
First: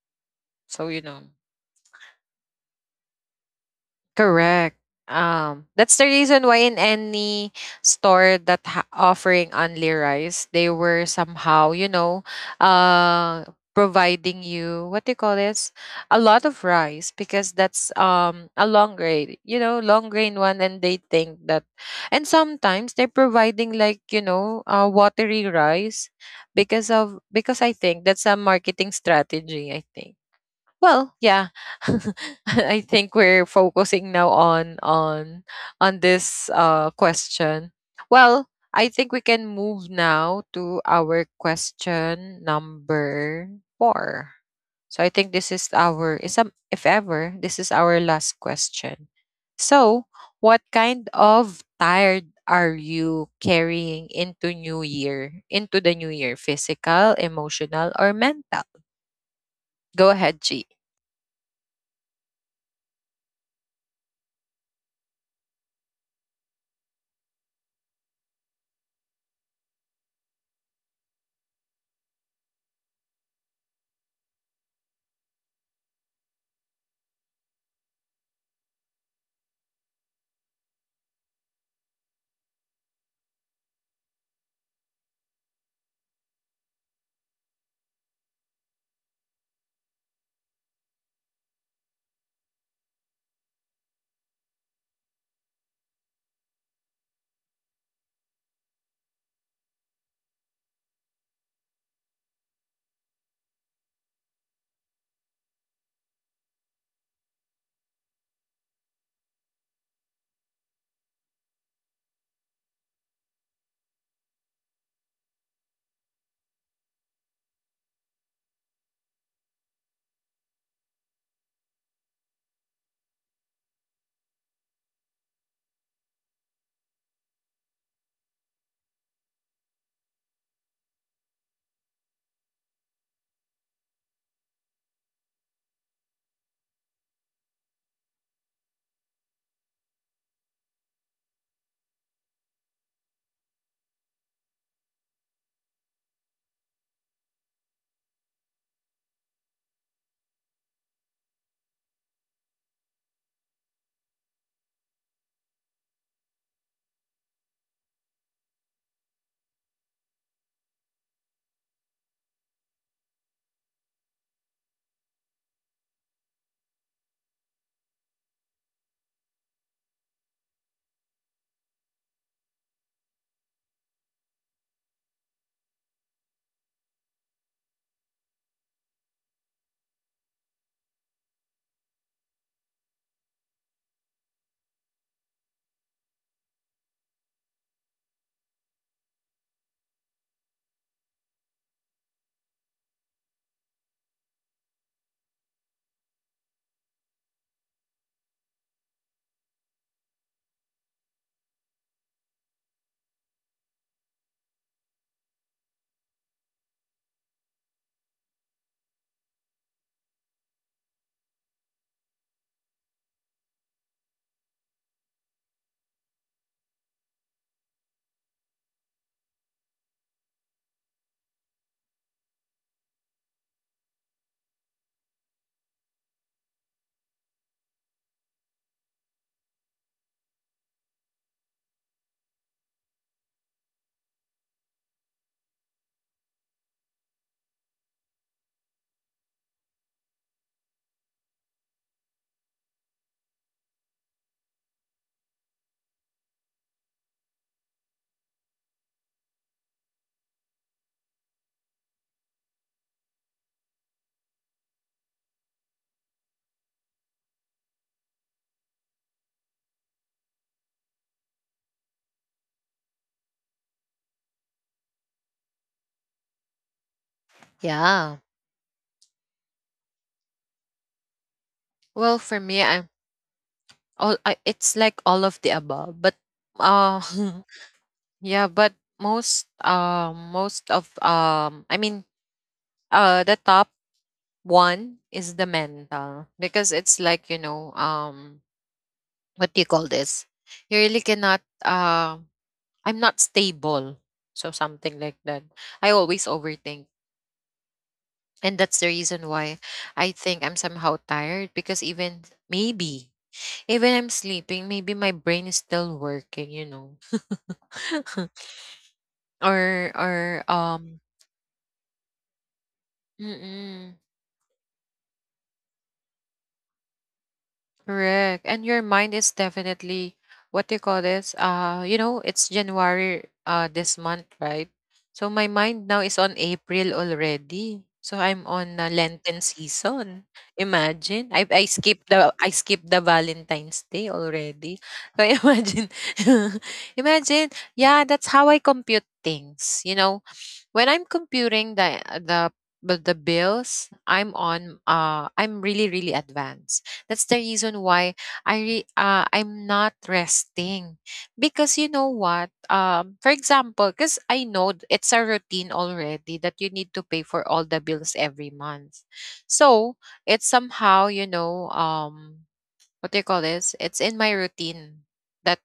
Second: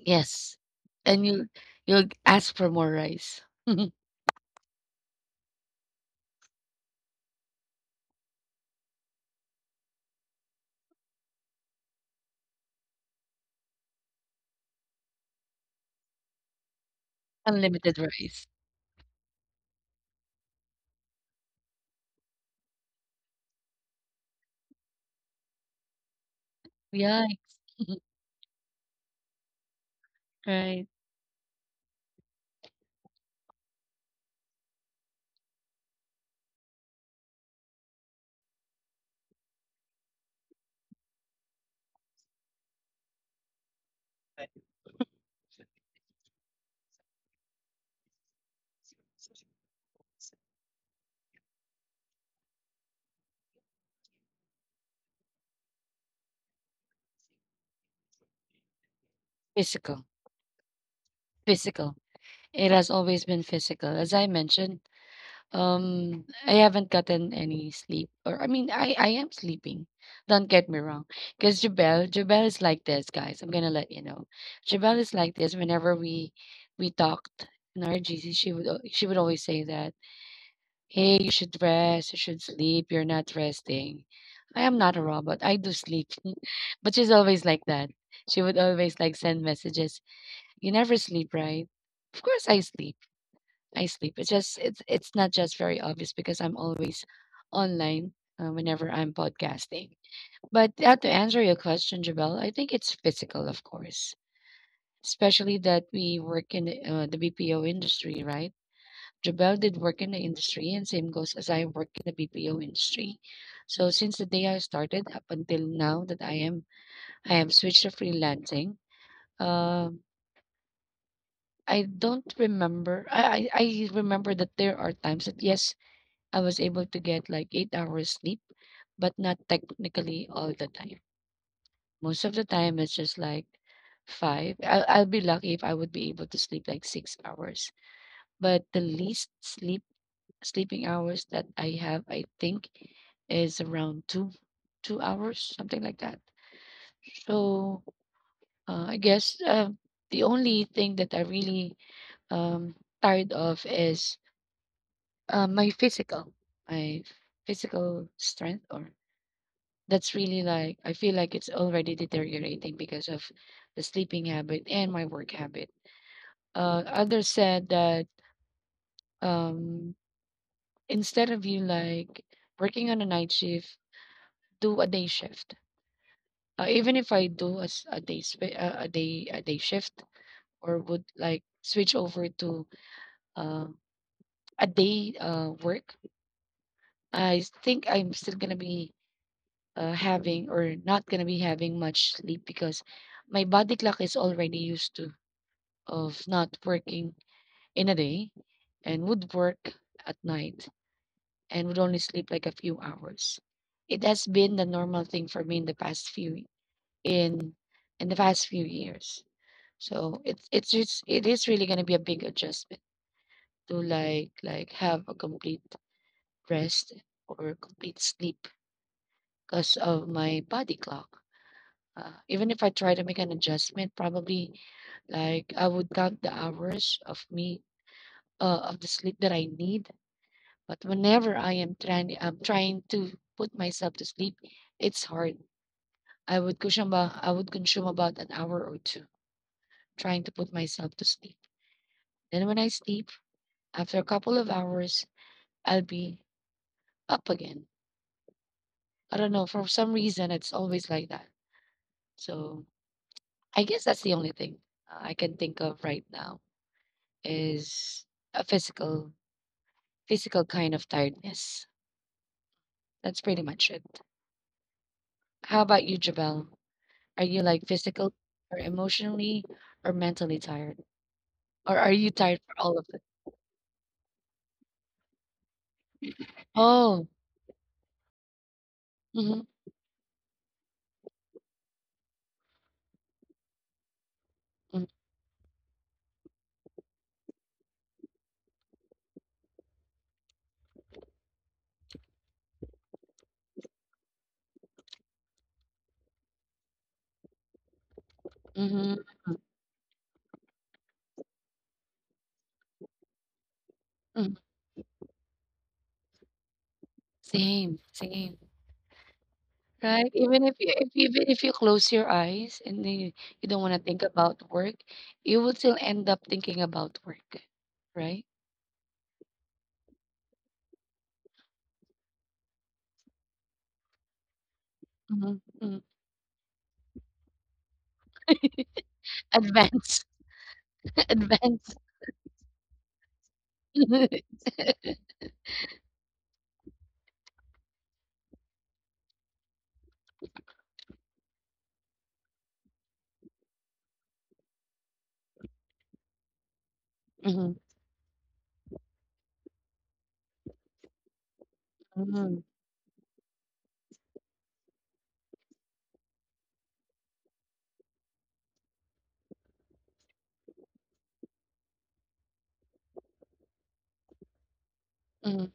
[SPEAKER 2] Yes,
[SPEAKER 1] So you
[SPEAKER 2] and
[SPEAKER 1] know.
[SPEAKER 2] you'll ask for more rice.
[SPEAKER 1] Correct. That's the reason why in any store that offering only rice, they were somehow, you know, uh, providing you, what do you call this, a lot of rice, because that's
[SPEAKER 2] Unlimited rice.
[SPEAKER 1] a long grain, you know, long grain one, and they think that, and sometimes they're providing like, you know, watery rice, because
[SPEAKER 2] Yeah,
[SPEAKER 1] of, because I think that's a marketing strategy, I think.
[SPEAKER 2] right.
[SPEAKER 1] Well, yeah. I think we're focusing now on on this question. Well, I think we can move now to our question number 4. So I think this is our, is some, if ever, this is our last question. So, what kind of tired are you carrying into new year? Into the new year, physical, emotional or mental?
[SPEAKER 2] Physical,
[SPEAKER 1] Go ahead, G.
[SPEAKER 2] physical. It has always been physical. As I mentioned, I haven't gotten any sleep. Or I mean, I am sleeping. Don't get me wrong. Because Jabel is like this, guys. I'm gonna let you know. Jabel is like this whenever we talked in our GC, she would always say that, hey, you should rest, you should sleep, you're not resting. I am not a robot. I do sleep. But she's always like that. She would always like send messages. You never sleep, right? Of course I sleep. I sleep. It's just it's not just very obvious, because I'm always online whenever I'm podcasting. But to answer your question, Jabel, I think it's physical, of course, especially that we work in the BPO industry, right? Jabel did work in the industry, and same goes as I work in the BPO industry. So since the day I started up until now that I have switched to freelancing. Um, I don't remember. I remember that there are times that, yes, I was able to get like 8 hours sleep, but not technically all the time. Most of the time, it's just like five. I'll be lucky if I would be able to sleep like 6 hours. But the least sleeping hours that I have, I think, is around two hours, something like that. So I guess the only thing that I really um, tired of is my my physical strength or That's really, like, I feel like it's already deteriorating because of the sleeping habit and my work habit. Others said that, um, instead of you like working on a night shift, do a day shift. Even if I do a day shift, or would like switch over to uh, a day work, I think I'm still gonna be having or not gonna be having much sleep, because my body clock is already used to of not working in a day and would work at night and would only sleep like a few hours. It has been the normal thing for me in in the past few years. So it is really gonna be a big adjustment to like have a complete rest or complete sleep because of my body clock. Even if I try to make an adjustment, probably like I would count the hours of me, of the sleep that I need. But whenever I'm trying to put myself to sleep, it's hard. I would consume, I would consume about an hour or two trying to put myself to sleep. Then when I sleep, after a couple of hours, I'll be up again. I don't know. For some reason, it's always like that. So I guess that's the only thing I can think of right now is a physical, physical kind of tiredness. That's pretty much it. How about you, Jabel? Are you like physical
[SPEAKER 1] Yeah.
[SPEAKER 2] or emotionally or mentally tired? Or are you
[SPEAKER 1] Well,
[SPEAKER 2] tired
[SPEAKER 1] for
[SPEAKER 2] for
[SPEAKER 1] me,
[SPEAKER 2] all of
[SPEAKER 1] I'm
[SPEAKER 2] it?
[SPEAKER 1] all, I, it's like all of the above, but uh
[SPEAKER 2] Oh,
[SPEAKER 1] yeah, but
[SPEAKER 2] mhm,
[SPEAKER 1] most of, I mean, the top
[SPEAKER 2] mm,
[SPEAKER 1] one is the mental, because it's like, you know, what do you call this? You really cannot, I'm not stable. So something like that. I always overthink. And that's
[SPEAKER 2] mhm,
[SPEAKER 1] the reason why I think I'm somehow tired, because even I'm
[SPEAKER 2] mhm.
[SPEAKER 1] sleeping, maybe my brain is still working, you know.
[SPEAKER 2] Same, same. Right? Even if
[SPEAKER 1] Or
[SPEAKER 2] you if even if you close your eyes, and then you don't want to think
[SPEAKER 1] Mm-mm,
[SPEAKER 2] about work, you will still end up thinking about work, right?
[SPEAKER 1] correct. And your mind is definitely, what do you call this? You know, it's January this month, right? So
[SPEAKER 2] Hmm.
[SPEAKER 1] my
[SPEAKER 2] Hmm.
[SPEAKER 1] mind now is on April already. So I'm on Lenten
[SPEAKER 2] Advance.
[SPEAKER 1] season. Imagine. I
[SPEAKER 2] Advance.
[SPEAKER 1] skipped the Valentine's Day already. So imagine. Imagine. Yeah, that's how I compute things, when I'm computing the, but the bills, I'm on I'm really advanced. That's the
[SPEAKER 2] Hmm.
[SPEAKER 1] reason why I'm not resting because you know
[SPEAKER 2] Hmm.
[SPEAKER 1] what? For example, cuz I know it's a routine already that you need to pay for all the bills every month. So, it's somehow, what do you call this? It's in my routine
[SPEAKER 2] Hmm.
[SPEAKER 1] that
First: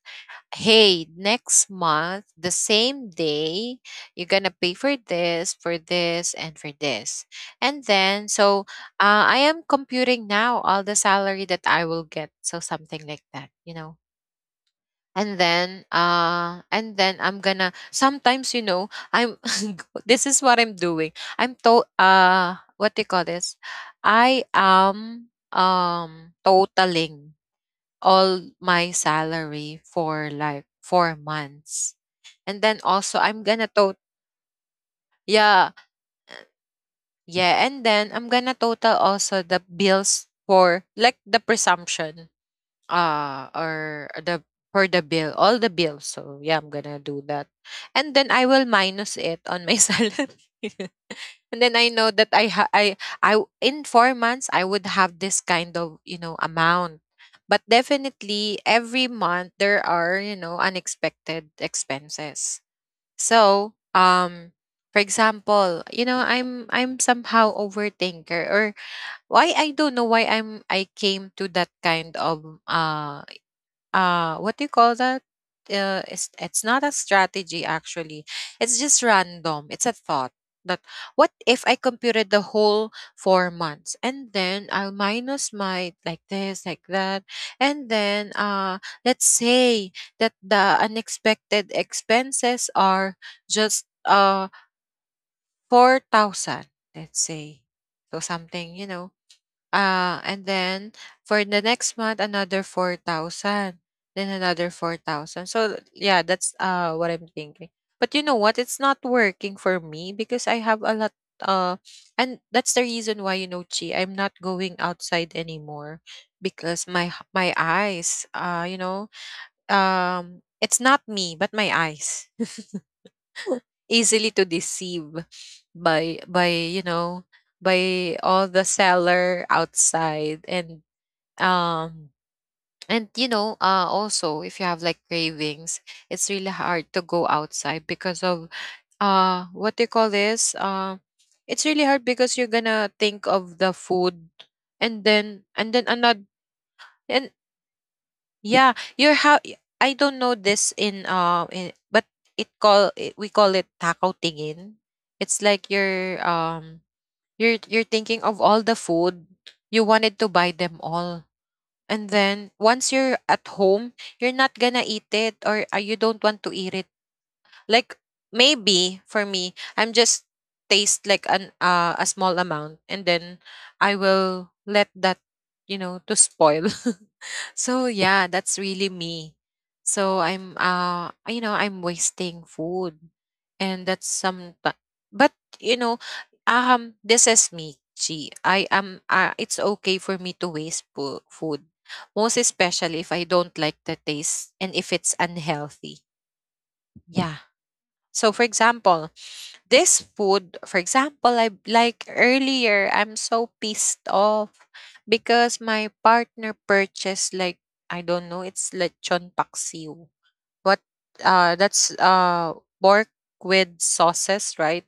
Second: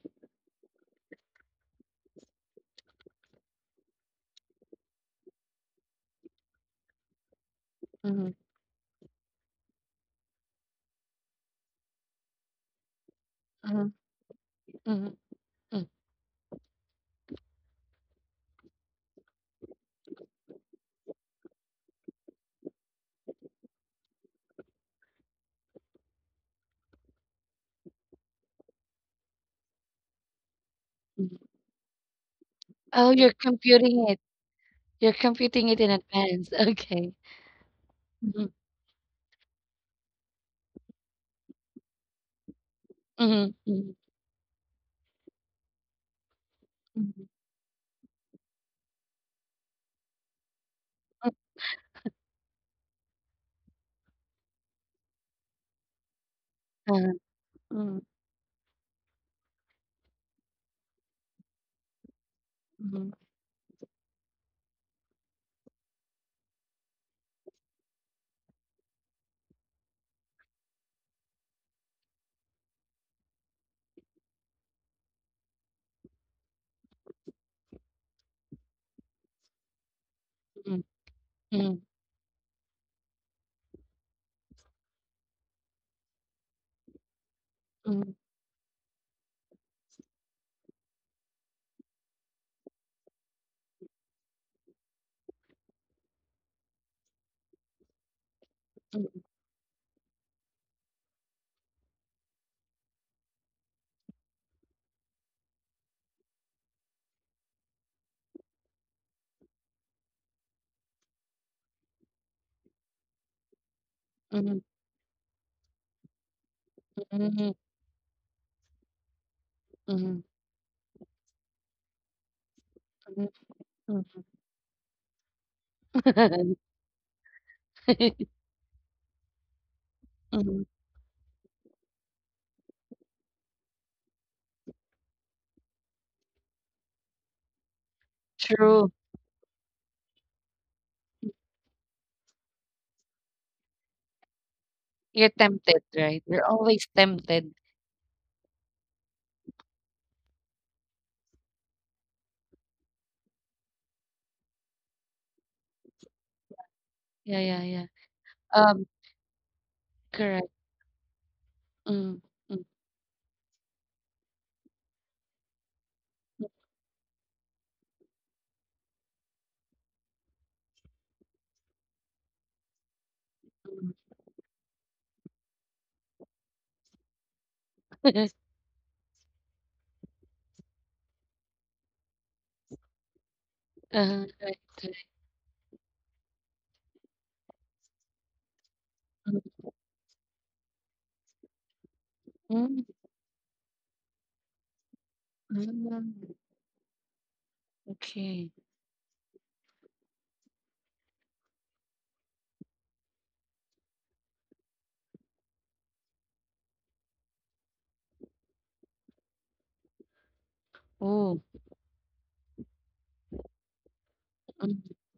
[SPEAKER 1] hey, next month, the same day, you're gonna pay for this, for this. And
[SPEAKER 2] Hmm.
[SPEAKER 1] then, so I am computing now all the salary that I will get. So something like that, you know.
[SPEAKER 2] Hmm.
[SPEAKER 1] And then I'm gonna. Sometimes, I'm. This is what I'm doing. I'm to. What do you call this? I am totaling all my salary for like four
[SPEAKER 2] Hmm.
[SPEAKER 1] months. And then
[SPEAKER 2] Oh, you're
[SPEAKER 1] also I'm gonna
[SPEAKER 2] computing it.
[SPEAKER 1] total.
[SPEAKER 2] You're computing it in
[SPEAKER 1] Yeah,
[SPEAKER 2] advance. Okay.
[SPEAKER 1] yeah. And then I'm
[SPEAKER 2] Mhm,
[SPEAKER 1] gonna total also the bills for like the presumption,
[SPEAKER 2] mhm, mhm,
[SPEAKER 1] or the for the bill, all the bills. So yeah, I'm gonna
[SPEAKER 2] mhm,
[SPEAKER 1] do that. And then I will minus it on my salary, and then I know that I ha- I w- in 4 months I would have this kind of, you know, amount. But
[SPEAKER 2] mhm,
[SPEAKER 1] definitely every month there are, you know, unexpected expenses.
[SPEAKER 2] mhm,
[SPEAKER 1] So for example, you know, I'm somehow overthinker, or why, I don't know why I came to that kind of, what do you call that? It's not a strategy actually, it's just random, it's a thought
[SPEAKER 2] mhm,
[SPEAKER 1] that what
[SPEAKER 2] mhm, mhm,
[SPEAKER 1] if I computed the whole 4 months and then I'll minus my, like this, like that. And
[SPEAKER 2] mhm,
[SPEAKER 1] then Let's say that the unexpected expenses are just 4,000, let's say. So something, you know. And then for the next month, another 4,000. Then another 4,000. So, yeah, that's what I'm thinking. But you know what? It's not working for me because I have a lot, uh and that's the reason why, you know, chi, I'm not
[SPEAKER 2] mhm,
[SPEAKER 1] going outside anymore because
[SPEAKER 2] mhm, mhm,
[SPEAKER 1] my eyes,
[SPEAKER 2] mhm,
[SPEAKER 1] it's not me but my eyes
[SPEAKER 2] mhm.
[SPEAKER 1] easily to deceive by by all the seller outside.
[SPEAKER 2] Mhm.
[SPEAKER 1] And um and you know, also if you have like cravings, it's really hard to go outside because of,
[SPEAKER 2] True.
[SPEAKER 1] what do you call this? It's really hard because you're gonna think of the food,
[SPEAKER 2] You're
[SPEAKER 1] and then
[SPEAKER 2] tempted,
[SPEAKER 1] and then
[SPEAKER 2] right? You're
[SPEAKER 1] another.
[SPEAKER 2] always tempted.
[SPEAKER 1] And yeah, you're how, I don't know this in, but it call it, we call it taco tingin. It's like you're,
[SPEAKER 2] Yeah, yeah, yeah.
[SPEAKER 1] you're, thinking of
[SPEAKER 2] Um,
[SPEAKER 1] all the food, you wanted
[SPEAKER 2] Correct.
[SPEAKER 1] to buy them all.
[SPEAKER 2] Mm,
[SPEAKER 1] And
[SPEAKER 2] mm,
[SPEAKER 1] then once you're at home, you're not gonna eat it, or you don't want to eat it. Like, maybe for me, I'm just taste like an a small amount, and then
[SPEAKER 2] mm.
[SPEAKER 1] I will let that, you know, to spoil. So yeah, that's really me. So I'm, I'm wasting food, and that's
[SPEAKER 2] Right,
[SPEAKER 1] some.
[SPEAKER 2] right.
[SPEAKER 1] But you know, this is me. Chi. I am,
[SPEAKER 2] Mm,
[SPEAKER 1] it's okay for me to waste food, most
[SPEAKER 2] mm,
[SPEAKER 1] especially if I don't like the taste and if it's unhealthy.
[SPEAKER 2] mm.
[SPEAKER 1] Yeah. So
[SPEAKER 2] Okay.
[SPEAKER 1] for example, this food, for example, I like earlier, I'm so pissed off because my partner purchased like, I don't know, it's lechon paksiw. What,
[SPEAKER 2] Oh,
[SPEAKER 1] that's pork with
[SPEAKER 2] mm,
[SPEAKER 1] sauces, right?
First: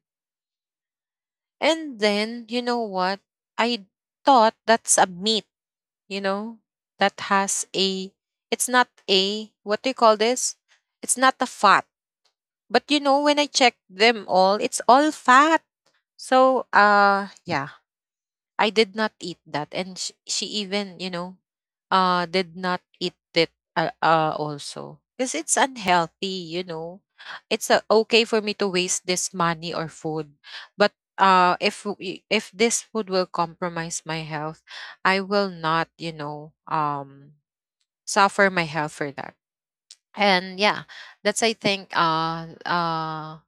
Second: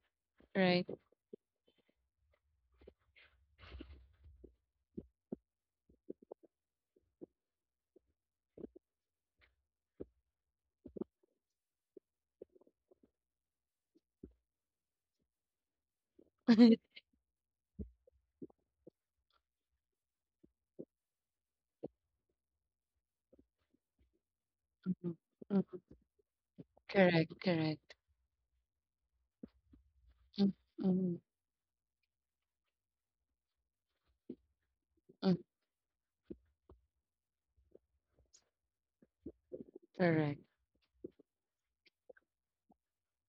[SPEAKER 2] right.
[SPEAKER 1] And then, you know what? I thought that's a meat, you know, that has a, it's not a, what do you call this? It's not a fat. But you know, when I checked them all, it's all fat. So, yeah, I did not eat that, and she even, you know, did not eat it, also
[SPEAKER 2] Mhm,
[SPEAKER 1] because it's
[SPEAKER 2] mhm.
[SPEAKER 1] unhealthy. You know,
[SPEAKER 2] Correct,
[SPEAKER 1] it's,
[SPEAKER 2] correct.
[SPEAKER 1] okay for me to waste this money or food,
[SPEAKER 2] Mm,
[SPEAKER 1] but
[SPEAKER 2] mm,
[SPEAKER 1] if if this food will compromise my health, I
[SPEAKER 2] mm.
[SPEAKER 1] will not, you know, suffer my health for that. And
[SPEAKER 2] Correct.
[SPEAKER 1] yeah, that's I think,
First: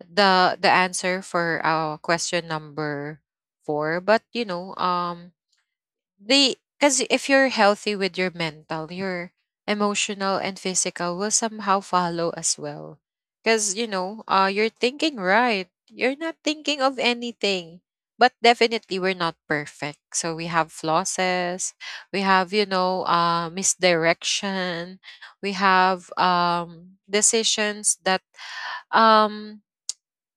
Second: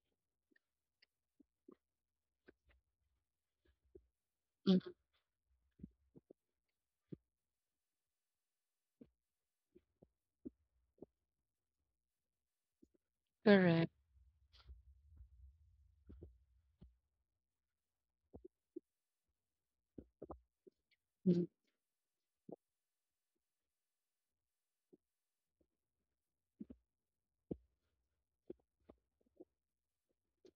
[SPEAKER 1] the answer for our question number four. But you know,
[SPEAKER 2] Mm,
[SPEAKER 1] they, because if you're healthy with your mental, your emotional and physical will somehow follow as well, because you
[SPEAKER 2] Correct.
[SPEAKER 1] know, you're thinking, right? You're not thinking of anything. But definitely we're not perfect, so we have
[SPEAKER 2] Mm,
[SPEAKER 1] flosses, we have, you know, misdirection, we have, decisions that, um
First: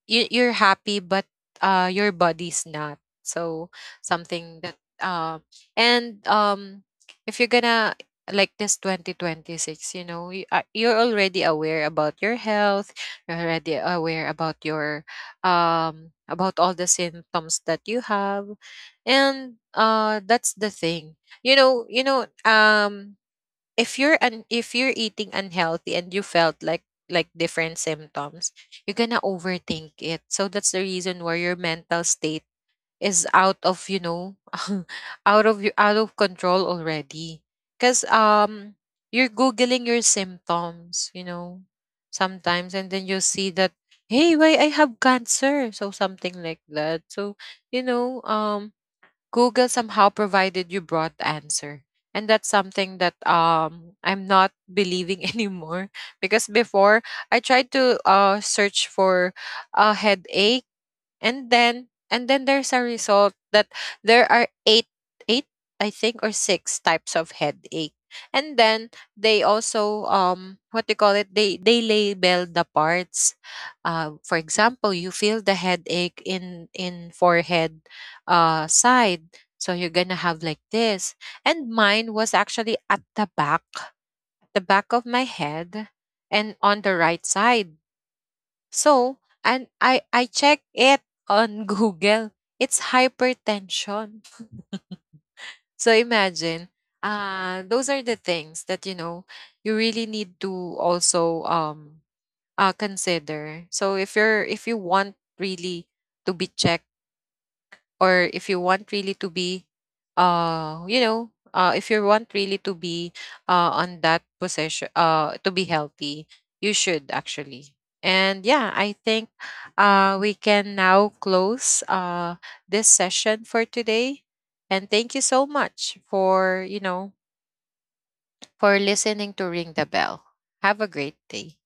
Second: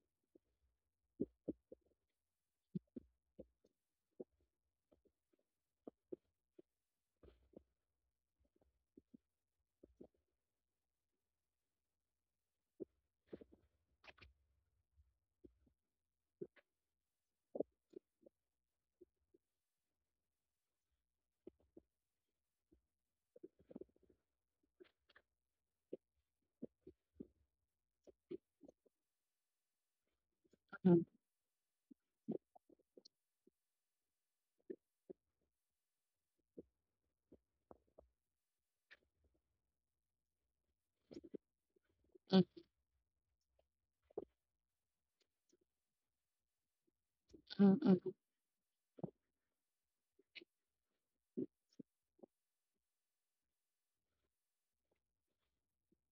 [SPEAKER 1] you, you're happy but, your body's not, so something that, and if you're gonna, like this 2026, you know, you, you're already aware about your health, you're already aware about your, about all the symptoms that you have. And that's the thing, you know, if you're if you're eating unhealthy and you felt like different symptoms, you're gonna overthink it, so that's the
[SPEAKER 2] mm,
[SPEAKER 1] reason why your mental state is out of, you know, out of your, out of control already, because you're googling your symptoms, you know, sometimes, and then you see that, hey, why I have cancer, so something like that. So you
[SPEAKER 2] Mm,
[SPEAKER 1] know,
[SPEAKER 2] mm.
[SPEAKER 1] Google somehow provided you broad answer. And that's something that I'm not believing anymore, because before I tried to search for a headache, and then there's a result that there are eight, eight I think, or six types of headache. And then they also, what do you call it, they label the parts, for example you feel the headache in forehead, side, so you're gonna have like this. And mine was actually at the back, the back of my head, and on the right side. So, and I check it on Google. It's hypertension. So imagine, those are the things that you know you really need to also, consider. So if you're, if you want really to be checked, or if you want really to be, if you want really to be on that position, to be healthy, you should actually. And yeah, I think we can now close this session for today, and thank you so much for, you know, for listening to Ring the Bell. Have a great day.